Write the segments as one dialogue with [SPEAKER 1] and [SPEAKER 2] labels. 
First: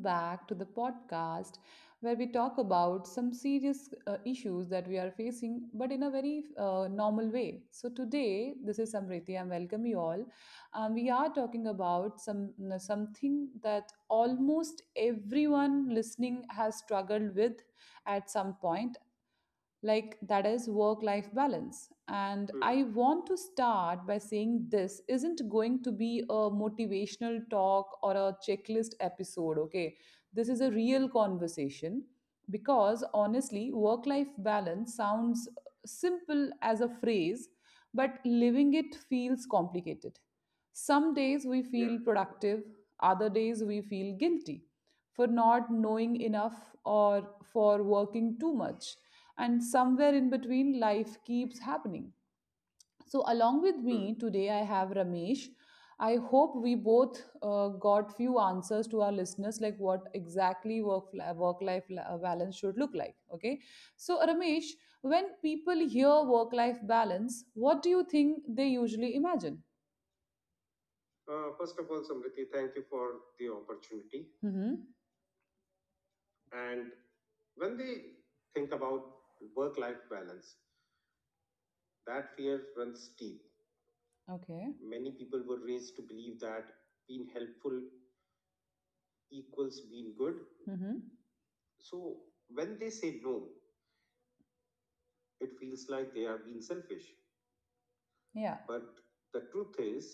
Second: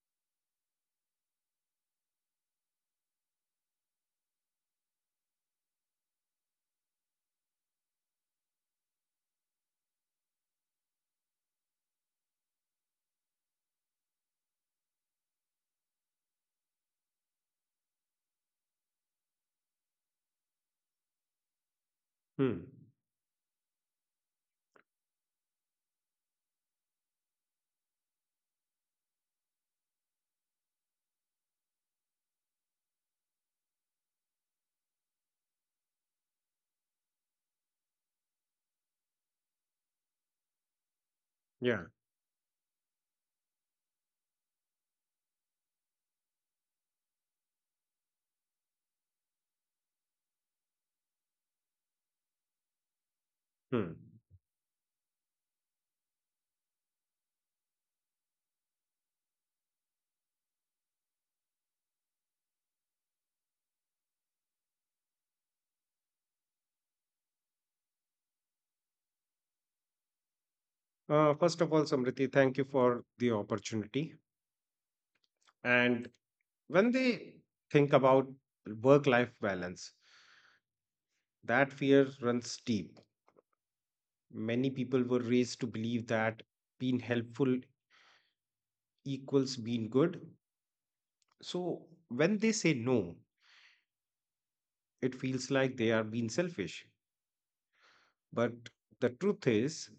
[SPEAKER 1] back to the podcast where we talk about some serious issues that we are facing, but in a very normal way. So, today, this is Samriti, and welcome you all. We are talking about something that almost everyone listening has struggled with at some point, like that is work life balance. And
[SPEAKER 2] Hmm.
[SPEAKER 1] I want to start by saying this isn't going to be a motivational talk or a checklist episode, okay? This is a real conversation, because honestly work life balance sounds simple as a phrase, but living it feels complicated. Some days we, yeah,
[SPEAKER 2] Yeah.
[SPEAKER 1] feel productive. Other days we feel guilty for not knowing enough or for working too much. And somewhere in between, life keeps happening. So, along with
[SPEAKER 2] Hmm.
[SPEAKER 1] me today, I have Ramesh. I hope we both got few answers to our listeners, like what exactly work life balance should look like. Okay, so Ramesh, when people hear work life balance, what do you think they usually imagine?
[SPEAKER 2] First of all, Samriti, thank you for the opportunity.
[SPEAKER 1] Mm-hmm.
[SPEAKER 2] And when they think about work life balance, that fear runs deep.
[SPEAKER 1] Okay.
[SPEAKER 2] Many people were raised to believe that being helpful equals being good.
[SPEAKER 1] Mm-hmm.
[SPEAKER 2] So when they say no, it feels like they are being selfish.
[SPEAKER 1] Yeah.
[SPEAKER 2] But the truth is,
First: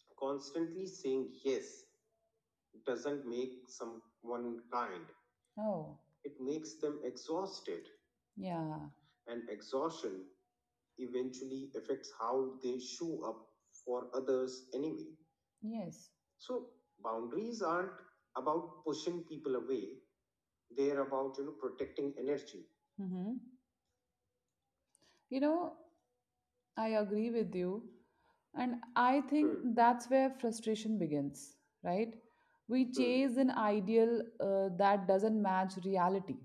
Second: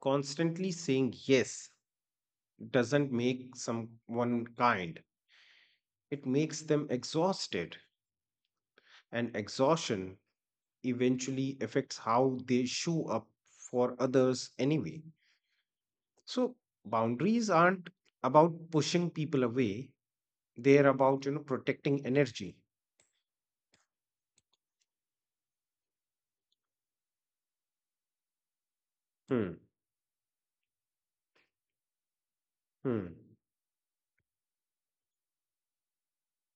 [SPEAKER 2] constantly saying yes doesn't make someone kind,
[SPEAKER 1] Oh.
[SPEAKER 2] it makes them exhausted
[SPEAKER 1] Yeah.
[SPEAKER 2] and exhaustion eventually affects how they show up for others anyway.
[SPEAKER 1] Yes.
[SPEAKER 2] So boundaries aren't about pushing people away; they're about protecting energy.
[SPEAKER 1] Mm-hmm. You know, I agree with you. And I
[SPEAKER 2] Hmm.
[SPEAKER 1] think that's where frustration begins, right? We
[SPEAKER 2] Hmm.
[SPEAKER 1] chase an ideal that doesn't match reality,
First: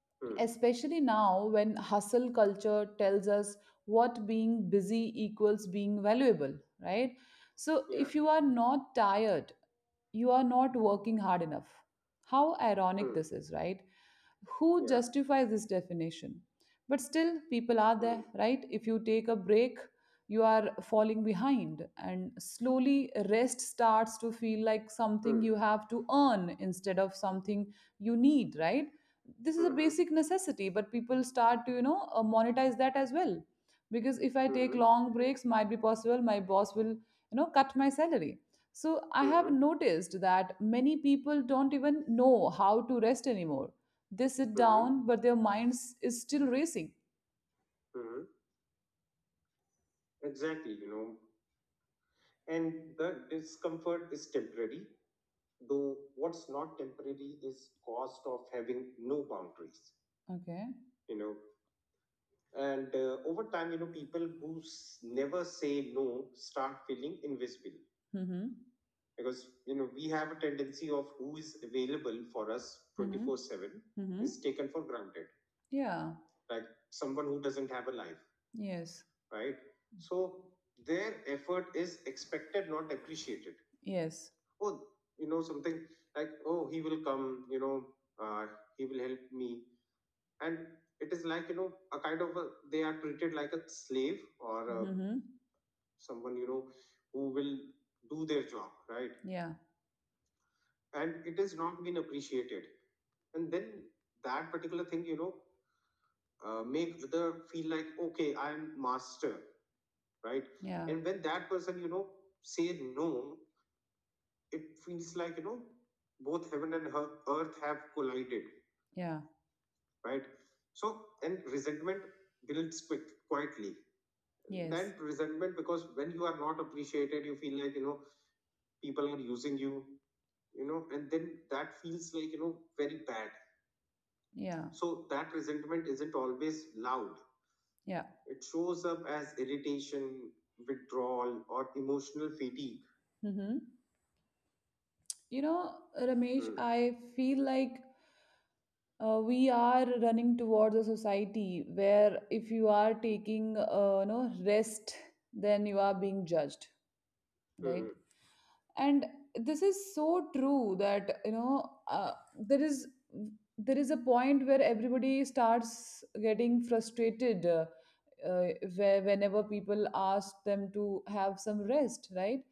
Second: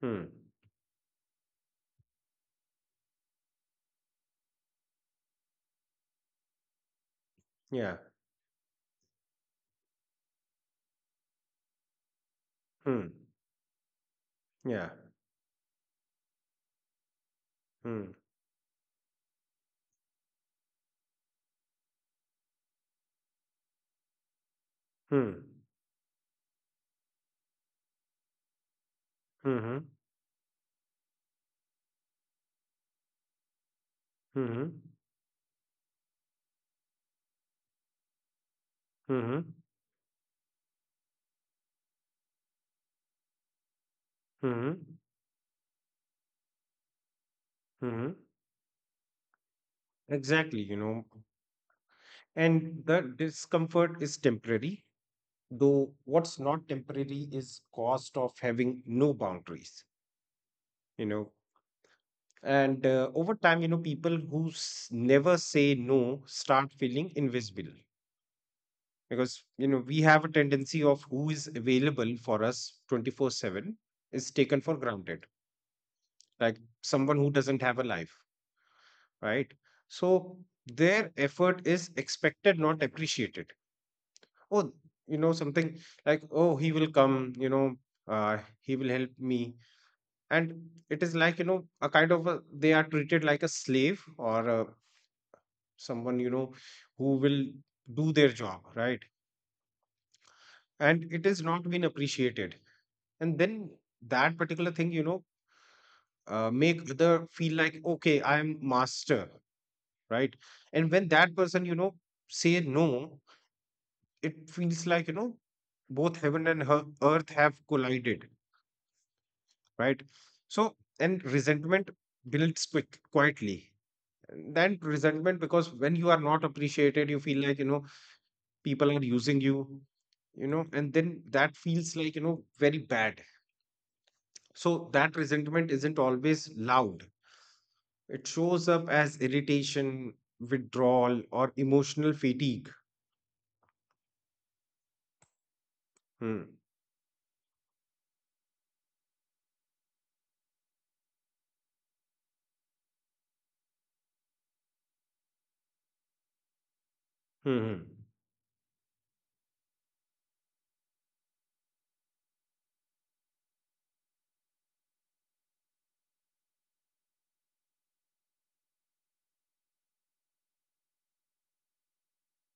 [SPEAKER 2] Hmm.
[SPEAKER 1] especially now when hustle culture tells us what being busy equals being valuable, right? So
[SPEAKER 2] Yeah.
[SPEAKER 1] if you are not tired, you are not working hard enough. How
[SPEAKER 2] Hmm.
[SPEAKER 1] ironic this is, right? Who,
[SPEAKER 2] Yeah.
[SPEAKER 1] yeah, justifies this definition? But still people are
[SPEAKER 2] Hmm.
[SPEAKER 1] there, right? If you take a break, you are falling behind, and slowly rest starts to feel like
[SPEAKER 2] Hmm.
[SPEAKER 1] something you have to earn instead of something you need, right? This is a,
[SPEAKER 2] Hmm.
[SPEAKER 1] mm-hmm, basic necessity, but people start to monetize that as well, because if I take,
[SPEAKER 2] Hmm.
[SPEAKER 1] mm-hmm, long breaks, might be possible my boss will cut my salary. So I
[SPEAKER 2] Hmm.
[SPEAKER 1] have, mm-hmm, noticed that many people don't even know how to rest anymore. They sit,
[SPEAKER 2] Hmm.
[SPEAKER 1] but their minds is still racing.
[SPEAKER 2] Hmm. Exactly. And the discomfort is temporary, though what's not temporary is cost of having no boundaries
[SPEAKER 1] Okay.
[SPEAKER 2] you know and over time, people who never say no start feeling invisible
[SPEAKER 1] Mm-hmm.
[SPEAKER 2] because we have a tendency of who is available for us 24/7, is
[SPEAKER 1] Mm-hmm.
[SPEAKER 2] taken for granted,
[SPEAKER 1] Yeah.
[SPEAKER 2] like someone who doesn't have a life,
[SPEAKER 1] Yes.
[SPEAKER 2] right? So their effort is expected, not appreciated.
[SPEAKER 1] Yes.
[SPEAKER 2] Oh, something like, oh, he will come, you know uh, he will help me. And it is like, a kind of they are treated like a slave or a
[SPEAKER 1] Mm-hmm.
[SPEAKER 2] someone, who will do their job, right?
[SPEAKER 1] Yeah.
[SPEAKER 2] And it is not been appreciated. And then that particular thing, make other feel like, okay, I am master, right? And
[SPEAKER 1] Yeah.
[SPEAKER 2] when that person, say no, it feels like, both heaven and earth have collided,
[SPEAKER 1] Yeah.
[SPEAKER 2] right? So and resentment builds quick quietly. And then resentment, because when you are not appreciated you feel like, people are using you you know and then that feels like, very bad.
[SPEAKER 1] Yeah.
[SPEAKER 2] So that resentment isn't always loud,
[SPEAKER 1] Yeah.
[SPEAKER 2] it shows up as irritation, withdrawal or emotional fatigue.
[SPEAKER 1] Mm-hmm. You know,
[SPEAKER 2] Hmm.
[SPEAKER 1] Ramesh, I feel like we are running towards a society where if you are taking rest, then you are being judged,
[SPEAKER 2] Hmm.
[SPEAKER 1] right? And this is so true that there is a point where everybody starts getting frustrated, uh, where whenever people ask them to have some rest, right?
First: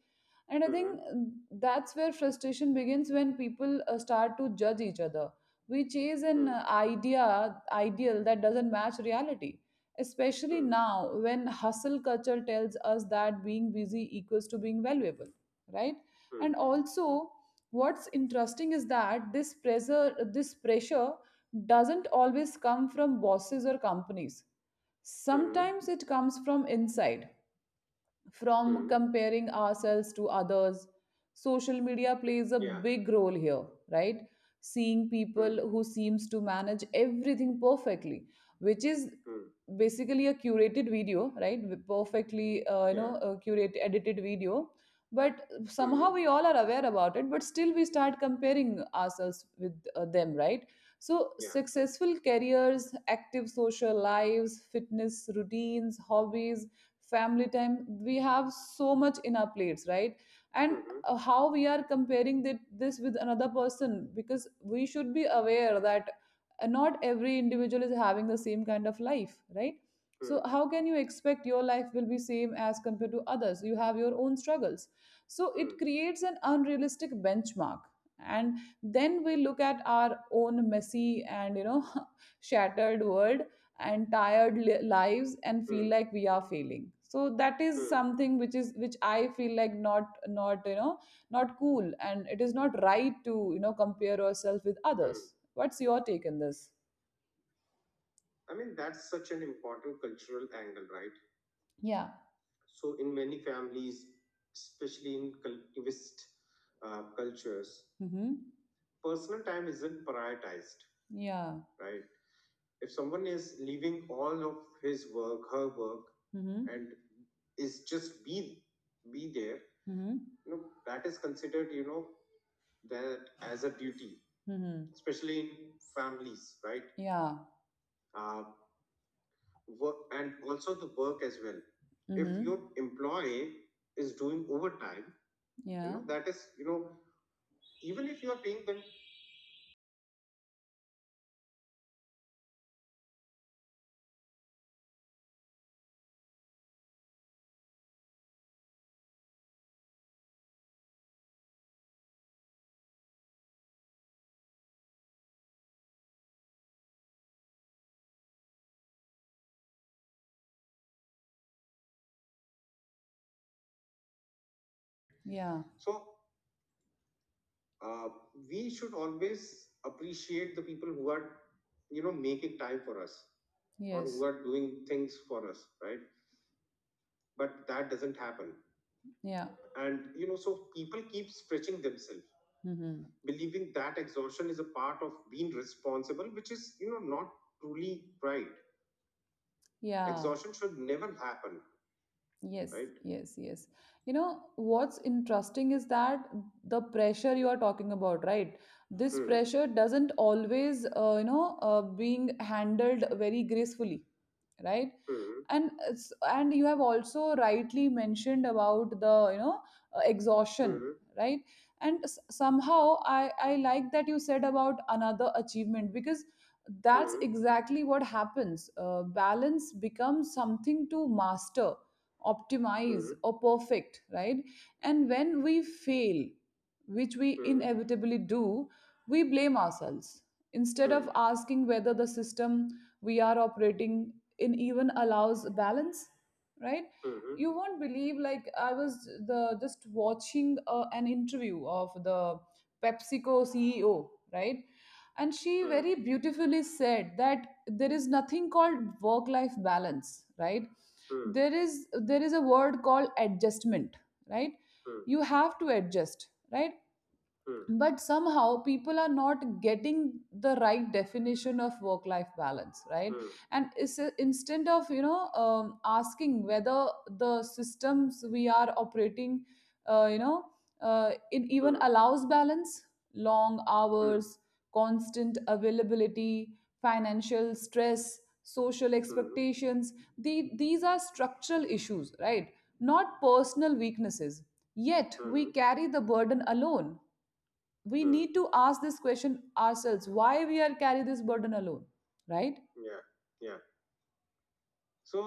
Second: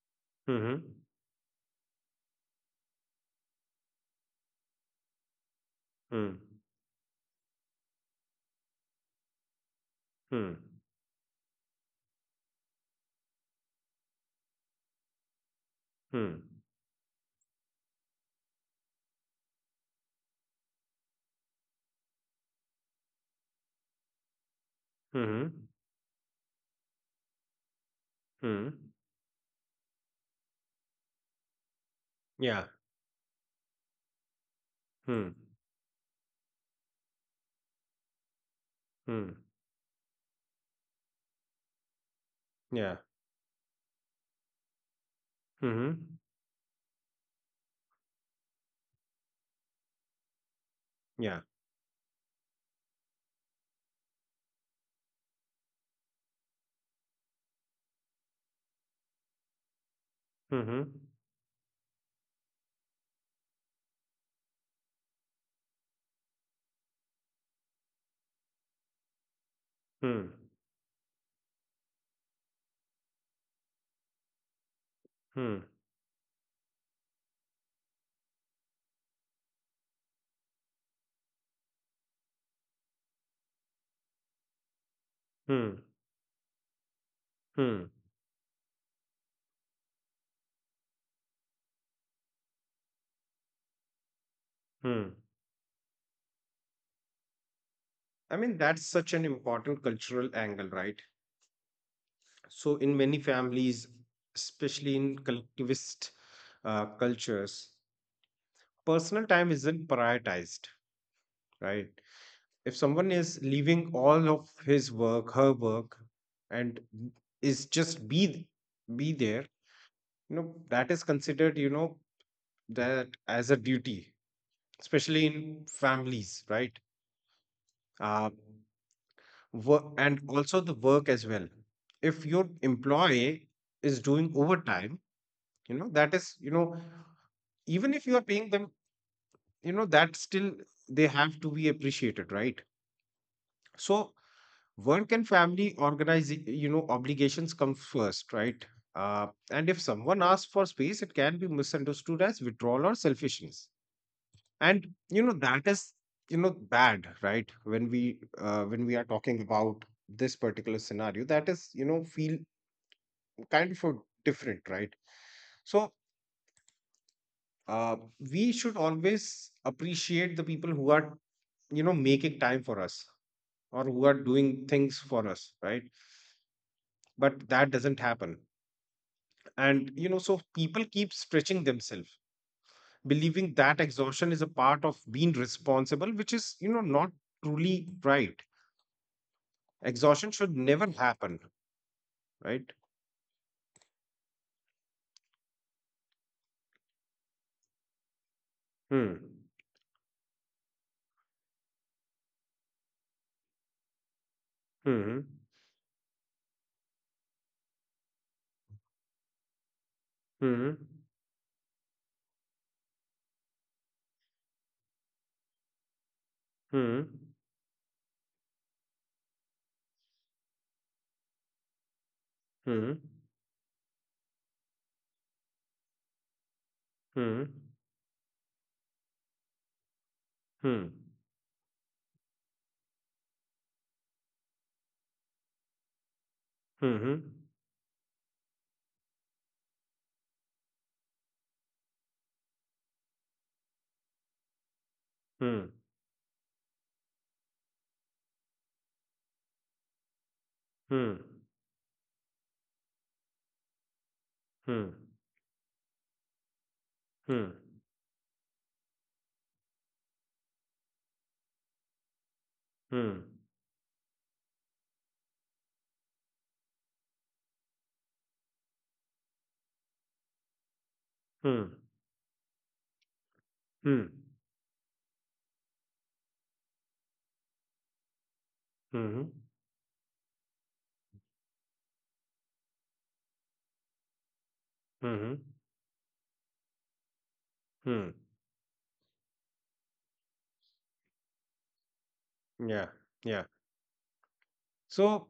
[SPEAKER 1] And I
[SPEAKER 2] Hmm.
[SPEAKER 1] think, mhm, that's where frustration begins, when people start to judge each other. We chase
[SPEAKER 2] Hmm.
[SPEAKER 1] an idea ideal that doesn't match reality,
[SPEAKER 2] Hmm. Hmm.
[SPEAKER 1] especially now when hustle culture tells us that being busy equals to being valuable, right?
[SPEAKER 2] Hmm.
[SPEAKER 1] Mm, and also, what's interesting is that this pressure doesn't always come from bosses or companies. Mm.
[SPEAKER 2] Hmm.
[SPEAKER 1] Sometimes it comes from inside,
[SPEAKER 2] Hmm.
[SPEAKER 1] from
[SPEAKER 2] Hmm.
[SPEAKER 1] Comparing ourselves to others. Social media plays a,
[SPEAKER 2] Yeah.
[SPEAKER 1] yeah, big role here, right? Seeing
[SPEAKER 2] Hmm.
[SPEAKER 1] people who seems to manage everything perfectly, which is
[SPEAKER 2] Hmm.
[SPEAKER 1] basically a curated video, right, with perfectly
[SPEAKER 2] Yeah.
[SPEAKER 1] yeah, curate edited video. But somehow
[SPEAKER 2] Hmm.
[SPEAKER 1] we all are aware about it, but still we start comparing ourselves with them, right? So
[SPEAKER 2] Yeah.
[SPEAKER 1] successful careers, active social lives, fitness routines, hobbies, family time, we have so much in our plates, right?
[SPEAKER 2] hmm.
[SPEAKER 1] And
[SPEAKER 2] Hmm.
[SPEAKER 1] how we are comparing that, this with another person, because we should be aware that, and not every individual is having the same kind of life, right?
[SPEAKER 2] Hmm.
[SPEAKER 1] So how can you expect your life will be same as compared to others? You have your own struggles. So
[SPEAKER 2] Hmm.
[SPEAKER 1] It creates an unrealistic benchmark. And then we look at our own messy and shattered world and tired lives, and
[SPEAKER 2] Hmm.
[SPEAKER 1] feel like we are failing. So that is
[SPEAKER 2] Hmm.
[SPEAKER 1] Something which I feel like not, not cool, and it is not right to compare yourself with
[SPEAKER 2] Hmm.
[SPEAKER 1] others. What's your take on this?
[SPEAKER 2] I mean, that's such an important cultural angle, right?
[SPEAKER 1] Yeah.
[SPEAKER 2] So, in many families, especially in collectivist cultures,
[SPEAKER 1] Mm-hmm.
[SPEAKER 2] personal time isn't prioritized,
[SPEAKER 1] Yeah.
[SPEAKER 2] right? If someone is leaving all of his work, her work,
[SPEAKER 1] Mm-hmm.
[SPEAKER 2] and is just be there, you know,
[SPEAKER 1] Mm-hmm.
[SPEAKER 2] that is considered, you know, that as a duty,
[SPEAKER 1] Mm-hmm.
[SPEAKER 2] especially in families, right?
[SPEAKER 1] Yeah.
[SPEAKER 2] Uh, Work, and also the work as well. If
[SPEAKER 1] If,
[SPEAKER 2] your
[SPEAKER 1] mm-hmm. If
[SPEAKER 2] employee is doing overtime, you
[SPEAKER 1] you,
[SPEAKER 2] know, that
[SPEAKER 1] yeah.
[SPEAKER 2] is, you
[SPEAKER 1] You,
[SPEAKER 2] know, even if you are paying them, you know, that still they have to be appreciated, right? So work and family organize, you know, obligations come first, right? And if someone asks for space, it can be misunderstood as withdrawal or selfishness. And you know that is, you know, bad, right? When we are talking about this particular scenario, that is, you know, feel kind of a different, right?
[SPEAKER 1] yeah.
[SPEAKER 2] So uh, we should always appreciate the people who are, you know, making time for us, or
[SPEAKER 1] Or,
[SPEAKER 2] who are
[SPEAKER 1] yes.
[SPEAKER 2] doing things for us, right? But that doesn't happen.
[SPEAKER 1] Yeah.
[SPEAKER 2] And you know, so people keep stretching themselves,
[SPEAKER 1] Mm-hmm.
[SPEAKER 2] believing that exhaustion is a part of being responsible, which is, you know, not truly right.
[SPEAKER 1] Yeah.
[SPEAKER 2] Exhaustion should never happen,
[SPEAKER 1] Yes,
[SPEAKER 2] right?
[SPEAKER 1] yes, yes. You know, what's interesting is that the pressure you are talking about, right? This
[SPEAKER 2] Hmm.
[SPEAKER 1] pressure doesn't always, being handled very gracefully, right?
[SPEAKER 2] Hmm.
[SPEAKER 1] And and you have also rightly mentioned about the exhaustion,
[SPEAKER 2] Hmm.
[SPEAKER 1] right? And somehow I like that you said about another achievement, because
[SPEAKER 2] Hmm.
[SPEAKER 1] that's exactly what happens. Uh, balance becomes something to master,
[SPEAKER 2] Hmm.
[SPEAKER 1] optimize or perfect, right? And when we fail, which we
[SPEAKER 2] Hmm.
[SPEAKER 1] inevitably do, we blame ourselves instead
[SPEAKER 2] Hmm.
[SPEAKER 1] of asking whether the system we are operating, it even allows balance, right?
[SPEAKER 2] Hmm. Hmm.
[SPEAKER 1] You won't believe, like I was the just watching an interview of the PepsiCo CEO, right? And she very beautifully said that there is nothing called work life balance, right? Mm,
[SPEAKER 2] Hmm.
[SPEAKER 1] there is a word called adjustment, right?
[SPEAKER 2] Hmm. Hmm.
[SPEAKER 1] You have to adjust, right?
[SPEAKER 2] Hmm.
[SPEAKER 1] But somehow people are not getting the right definition of work life balance, right? Hmm. And is instead of asking whether the systems we are operating, uh, you know it even
[SPEAKER 2] Hmm.
[SPEAKER 1] Allows balance. Long
[SPEAKER 2] Hmm.
[SPEAKER 1] hours, constant availability, financial stress, social
[SPEAKER 2] Hmm.
[SPEAKER 1] expectations, these are structural issues, right, not personal weaknesses? Yet
[SPEAKER 2] Mm-hmm.
[SPEAKER 1] we carry the burden alone.
[SPEAKER 2] Hmm.
[SPEAKER 1] We to ask this question ourselves, why we are carry this burden alone, right?
[SPEAKER 2] Yeah. Yeah. So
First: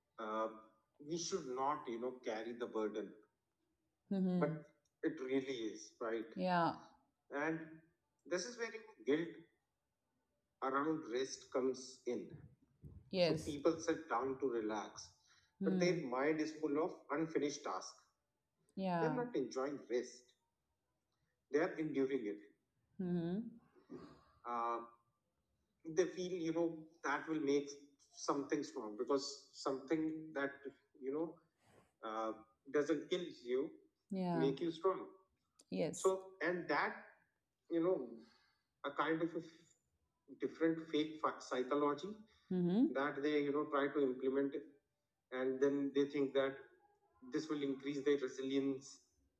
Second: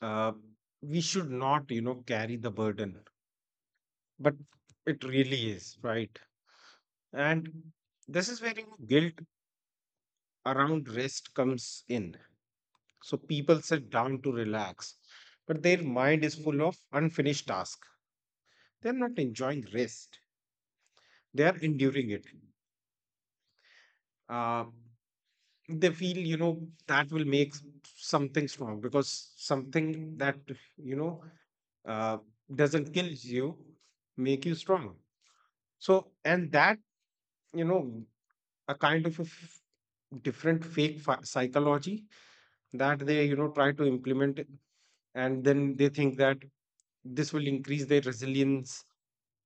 [SPEAKER 2] uh, we should not, you know, carry the burden,
[SPEAKER 1] But.
[SPEAKER 2] but
[SPEAKER 1] Hmm.
[SPEAKER 2] it really is, right?
[SPEAKER 1] Yeah.
[SPEAKER 2] And this is where, you know, guilt around rest comes in. So people
[SPEAKER 1] So.
[SPEAKER 2] sit down to relax, but their mind is full of unfinished tasks.
[SPEAKER 1] They're,
[SPEAKER 2] They're
[SPEAKER 1] yeah.
[SPEAKER 2] not enjoying rest. They are enduring it.
[SPEAKER 1] Hmm.
[SPEAKER 2] Uh, they feel, you know, that will make something strong, because something that, you know, uh, doesn't kill you,
[SPEAKER 1] Yeah.
[SPEAKER 2] make you strong.
[SPEAKER 1] Yes.
[SPEAKER 2] So, and that, you know, a kind of a different fake psychology
[SPEAKER 1] Hmm.
[SPEAKER 2] that they, you know, try to implement, and then they think that this will increase their resilience,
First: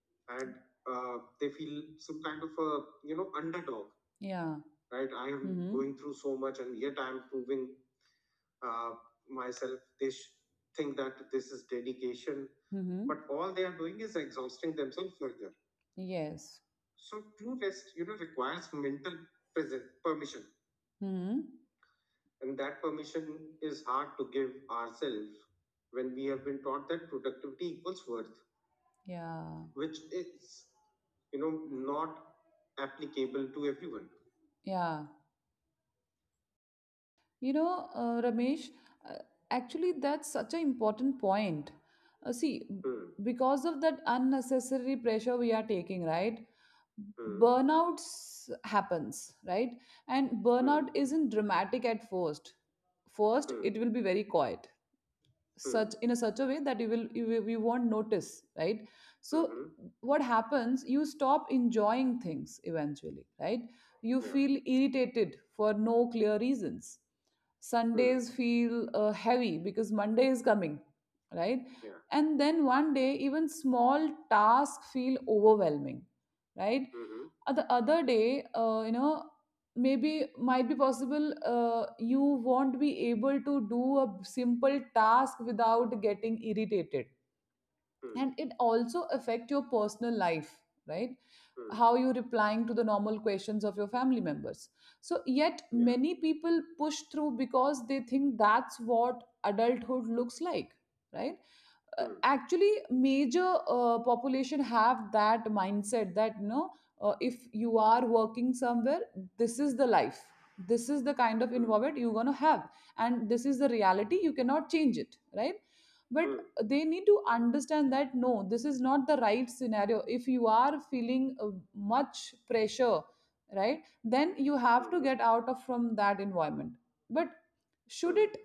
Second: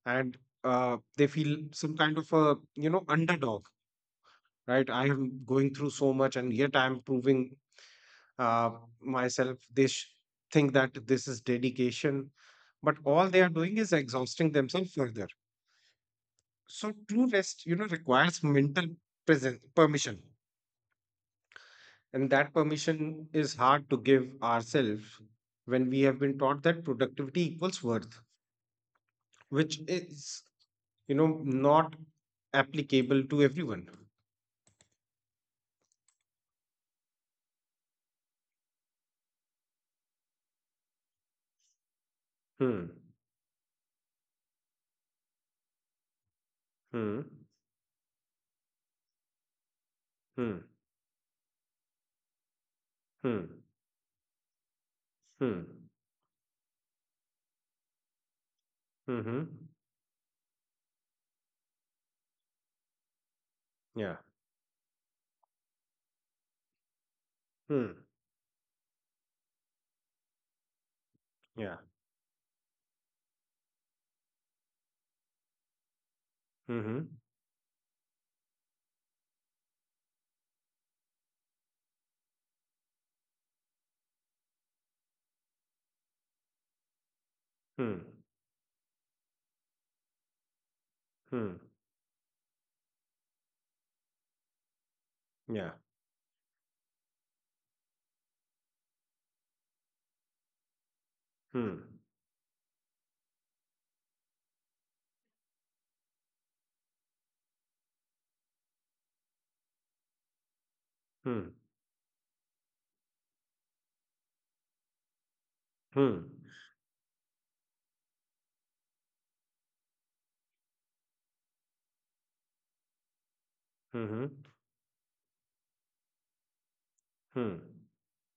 [SPEAKER 2] and they feel some kind of a, you know, underdog,
[SPEAKER 1] Yeah.
[SPEAKER 2] right? I am going through so much and yet I'm proving uh, myself. They think that this is dedication, but
[SPEAKER 1] Hmm.
[SPEAKER 2] all they are doing is exhausting themselves further.
[SPEAKER 1] Yes.
[SPEAKER 2] So true rest, you know, requires mental presence, permission,
[SPEAKER 1] Hmm.
[SPEAKER 2] and that permission is hard to give ourselves when we have been taught that productivity equals worth,
[SPEAKER 1] Yeah.
[SPEAKER 2] which is, you know, not applicable to everyone.
[SPEAKER 1] Yeah. You know, Ramesh, uh, actually, that's such an important point. See,
[SPEAKER 2] Hmm.
[SPEAKER 1] because of that unnecessary pressure we are taking, right?
[SPEAKER 2] Hmm.
[SPEAKER 1] Burnouts happens, right? And,
[SPEAKER 2] Hmm.
[SPEAKER 1] burnout, isn't dramatic at first. First, it will be very quiet,
[SPEAKER 2] Hmm.
[SPEAKER 1] such in a such a way that you won't notice, right?
[SPEAKER 2] Hmm.
[SPEAKER 1] So,
[SPEAKER 2] Hmm.
[SPEAKER 1] what happens? You stop enjoying things eventually, right? You
[SPEAKER 2] Yeah.
[SPEAKER 1] feel irritated for no clear reasons.
[SPEAKER 2] Hmm.
[SPEAKER 1] Sundays feel heavy because Monday is coming, right?
[SPEAKER 2] Yeah.
[SPEAKER 1] And then one day even small tasks feel overwhelming, right?
[SPEAKER 2] Hmm.
[SPEAKER 1] The other day, maybe, might be possible, uh, you won't be able to do a simple task without getting irritated.
[SPEAKER 2] Hmm.
[SPEAKER 1] And it also affect your personal life, right?
[SPEAKER 2] Hmm.
[SPEAKER 1] How you replying to the normal questions of your family members. So yet
[SPEAKER 2] Yeah.
[SPEAKER 1] many people push through because they think that's what adulthood looks like, right?
[SPEAKER 2] Hmm.
[SPEAKER 1] Actually, major population have that mindset that if you are working somewhere, this is the life, this is the kind of
[SPEAKER 2] Hmm.
[SPEAKER 1] environment you're going to have, and this is the reality, you cannot change it, right? But
[SPEAKER 2] Hmm.
[SPEAKER 1] they need to understand that no, this is not the right scenario. If you are feeling much pressure, right, then
[SPEAKER 2] Hmm.
[SPEAKER 1] you have to get out of from that environment. But
[SPEAKER 2] Hmm.
[SPEAKER 1] should it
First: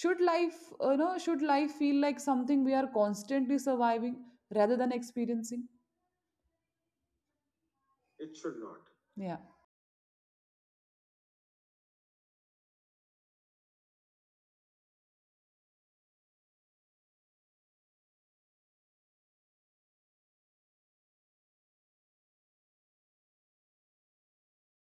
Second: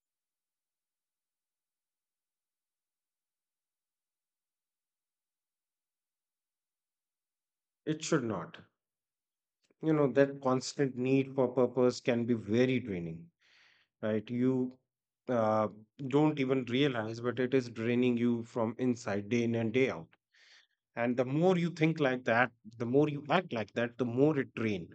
[SPEAKER 1] should life you know should life feel like something we are constantly surviving rather than experiencing?
[SPEAKER 2] It should not.
[SPEAKER 1] Yeah.
[SPEAKER 2] You know, that constant need for purpose can be very draining, right? You uh, don't even realize, but it is draining you from inside day in and day out. And the more you think like that, the more you act like that, the more it drains.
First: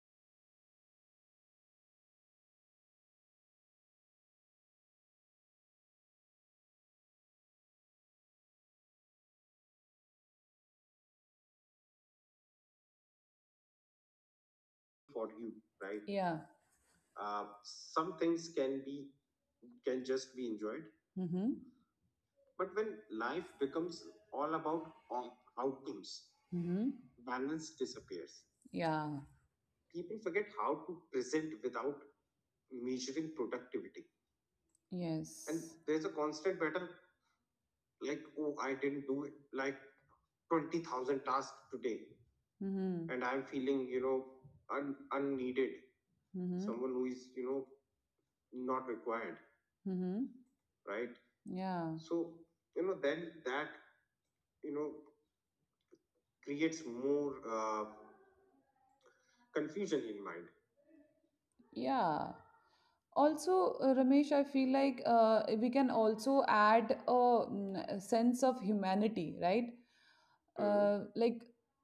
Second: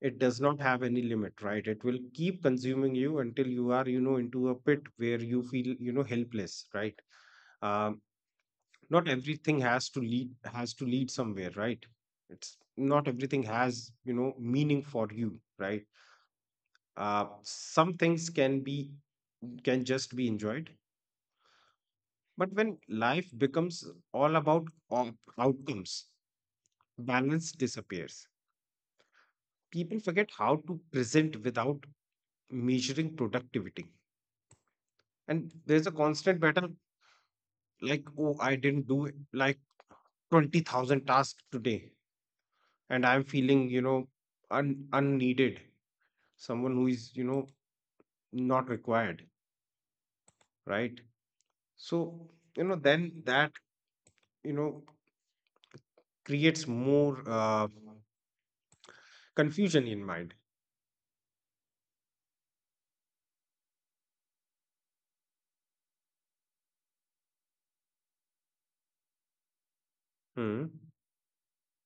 [SPEAKER 2] It does not have any limit, right? It will keep consuming you until you are, you know, into a pit where you feel, you know, helpless, right? um, Not everything has to lead somewhere, right? It's not everything has, you know, meaning for you, right?
[SPEAKER 1] Yeah.
[SPEAKER 2] Some things can be can just be enjoyed,
[SPEAKER 1] Mm-hmm.
[SPEAKER 2] but when life becomes all about outcomes,
[SPEAKER 1] Mm-hmm.
[SPEAKER 2] balance disappears.
[SPEAKER 1] Yeah.
[SPEAKER 2] People forget how to present without measuring productivity.
[SPEAKER 1] And
[SPEAKER 2] And
[SPEAKER 1] yes.
[SPEAKER 2] there's a constant battle, like, oh, I didn't do like 20,000 tasks today, and
[SPEAKER 1] Mm-hmm.
[SPEAKER 2] I'm feeling, you know, unneeded, someone who is, you
[SPEAKER 1] Mm-hmm.
[SPEAKER 2] know, not required,
[SPEAKER 1] Mm-hmm.
[SPEAKER 2] right?
[SPEAKER 1] Yeah.
[SPEAKER 2] So, you know, then that, you know, creates more confusion in mind.
[SPEAKER 1] Yeah. Also, Ramesh, I feel like we can also add a sense of humanity, right?
[SPEAKER 2] Hmm.
[SPEAKER 1] Like,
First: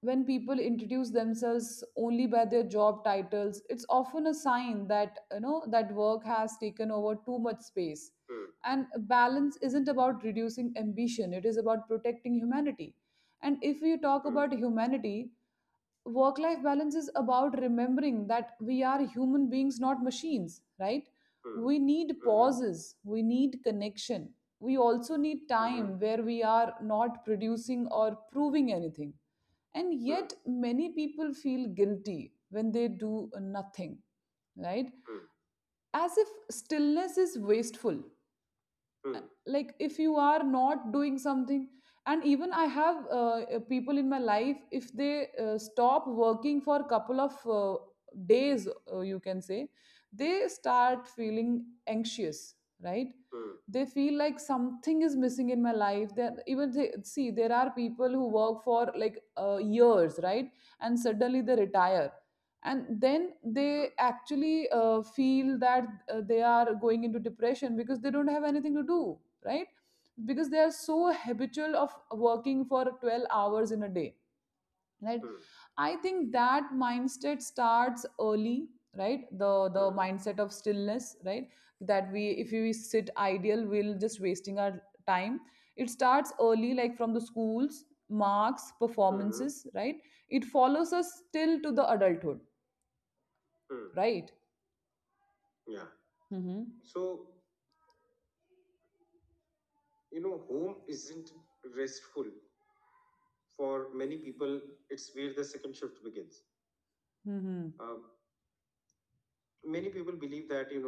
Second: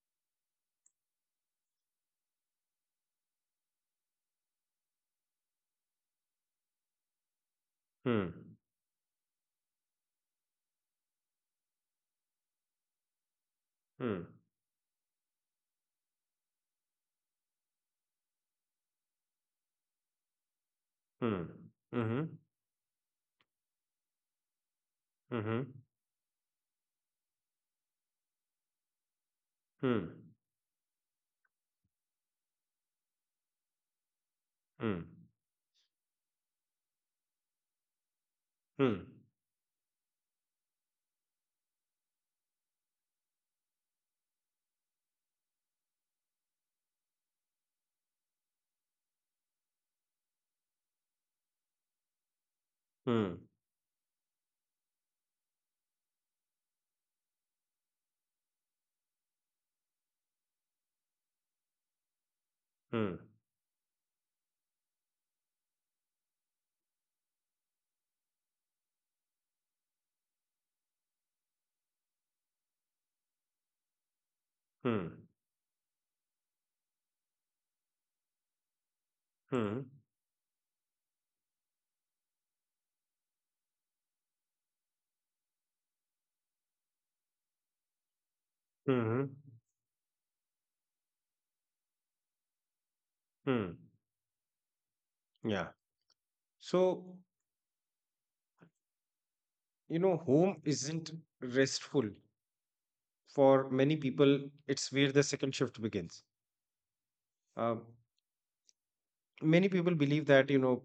[SPEAKER 1] when people introduce themselves only by their job titles, it's often a sign that you know that work has taken over too much space.
[SPEAKER 2] Hmm.
[SPEAKER 1] And balance isn't about reducing ambition, it is about protecting humanity. And if you talk
[SPEAKER 2] Hmm.
[SPEAKER 1] about humanity, work life balance is about remembering that we are human beings, not machines, right?
[SPEAKER 2] Hmm.
[SPEAKER 1] Hmm. We need
[SPEAKER 2] Hmm.
[SPEAKER 1] pauses, we need connection. We also need
[SPEAKER 2] Hmm. Hmm.
[SPEAKER 1] Time where we are not producing or proving anything. And
[SPEAKER 2] Hmm.
[SPEAKER 1] yet many people feel guilty when they do nothing, right? As if stillness is wasteful,
[SPEAKER 2] Hmm.
[SPEAKER 1] like if you are not doing something. And even I have people in my life, if they stop working for a couple of days, you can say, they start feeling anxious, right?
[SPEAKER 2] Hmm. Hmm.
[SPEAKER 1] They feel like something is missing in my life, that even they, see there are people who work for like years, right? And suddenly they retire, and then they actually feel that they are going into depression because they don't have anything to do, right? Because they are so habitual of working for 12 hours in a day, right?
[SPEAKER 2] Hmm.
[SPEAKER 1] I think that mindset starts early, right? The
[SPEAKER 2] Hmm.
[SPEAKER 1] mindset of stillness, right, that we, if we sit idle, we'll just wasting our time? It starts early, like from the schools, marks,
[SPEAKER 2] Hmm.
[SPEAKER 1] performances, right? It follows us still to the adulthood,
[SPEAKER 2] Hmm.
[SPEAKER 1] right?
[SPEAKER 2] Yeah.
[SPEAKER 1] Mm-hmm.
[SPEAKER 2] So, you know, home isn't restful. For many people, it's where the second shift begins. Uh,
[SPEAKER 1] Mm-hmm.
[SPEAKER 2] Many people believe that, you know,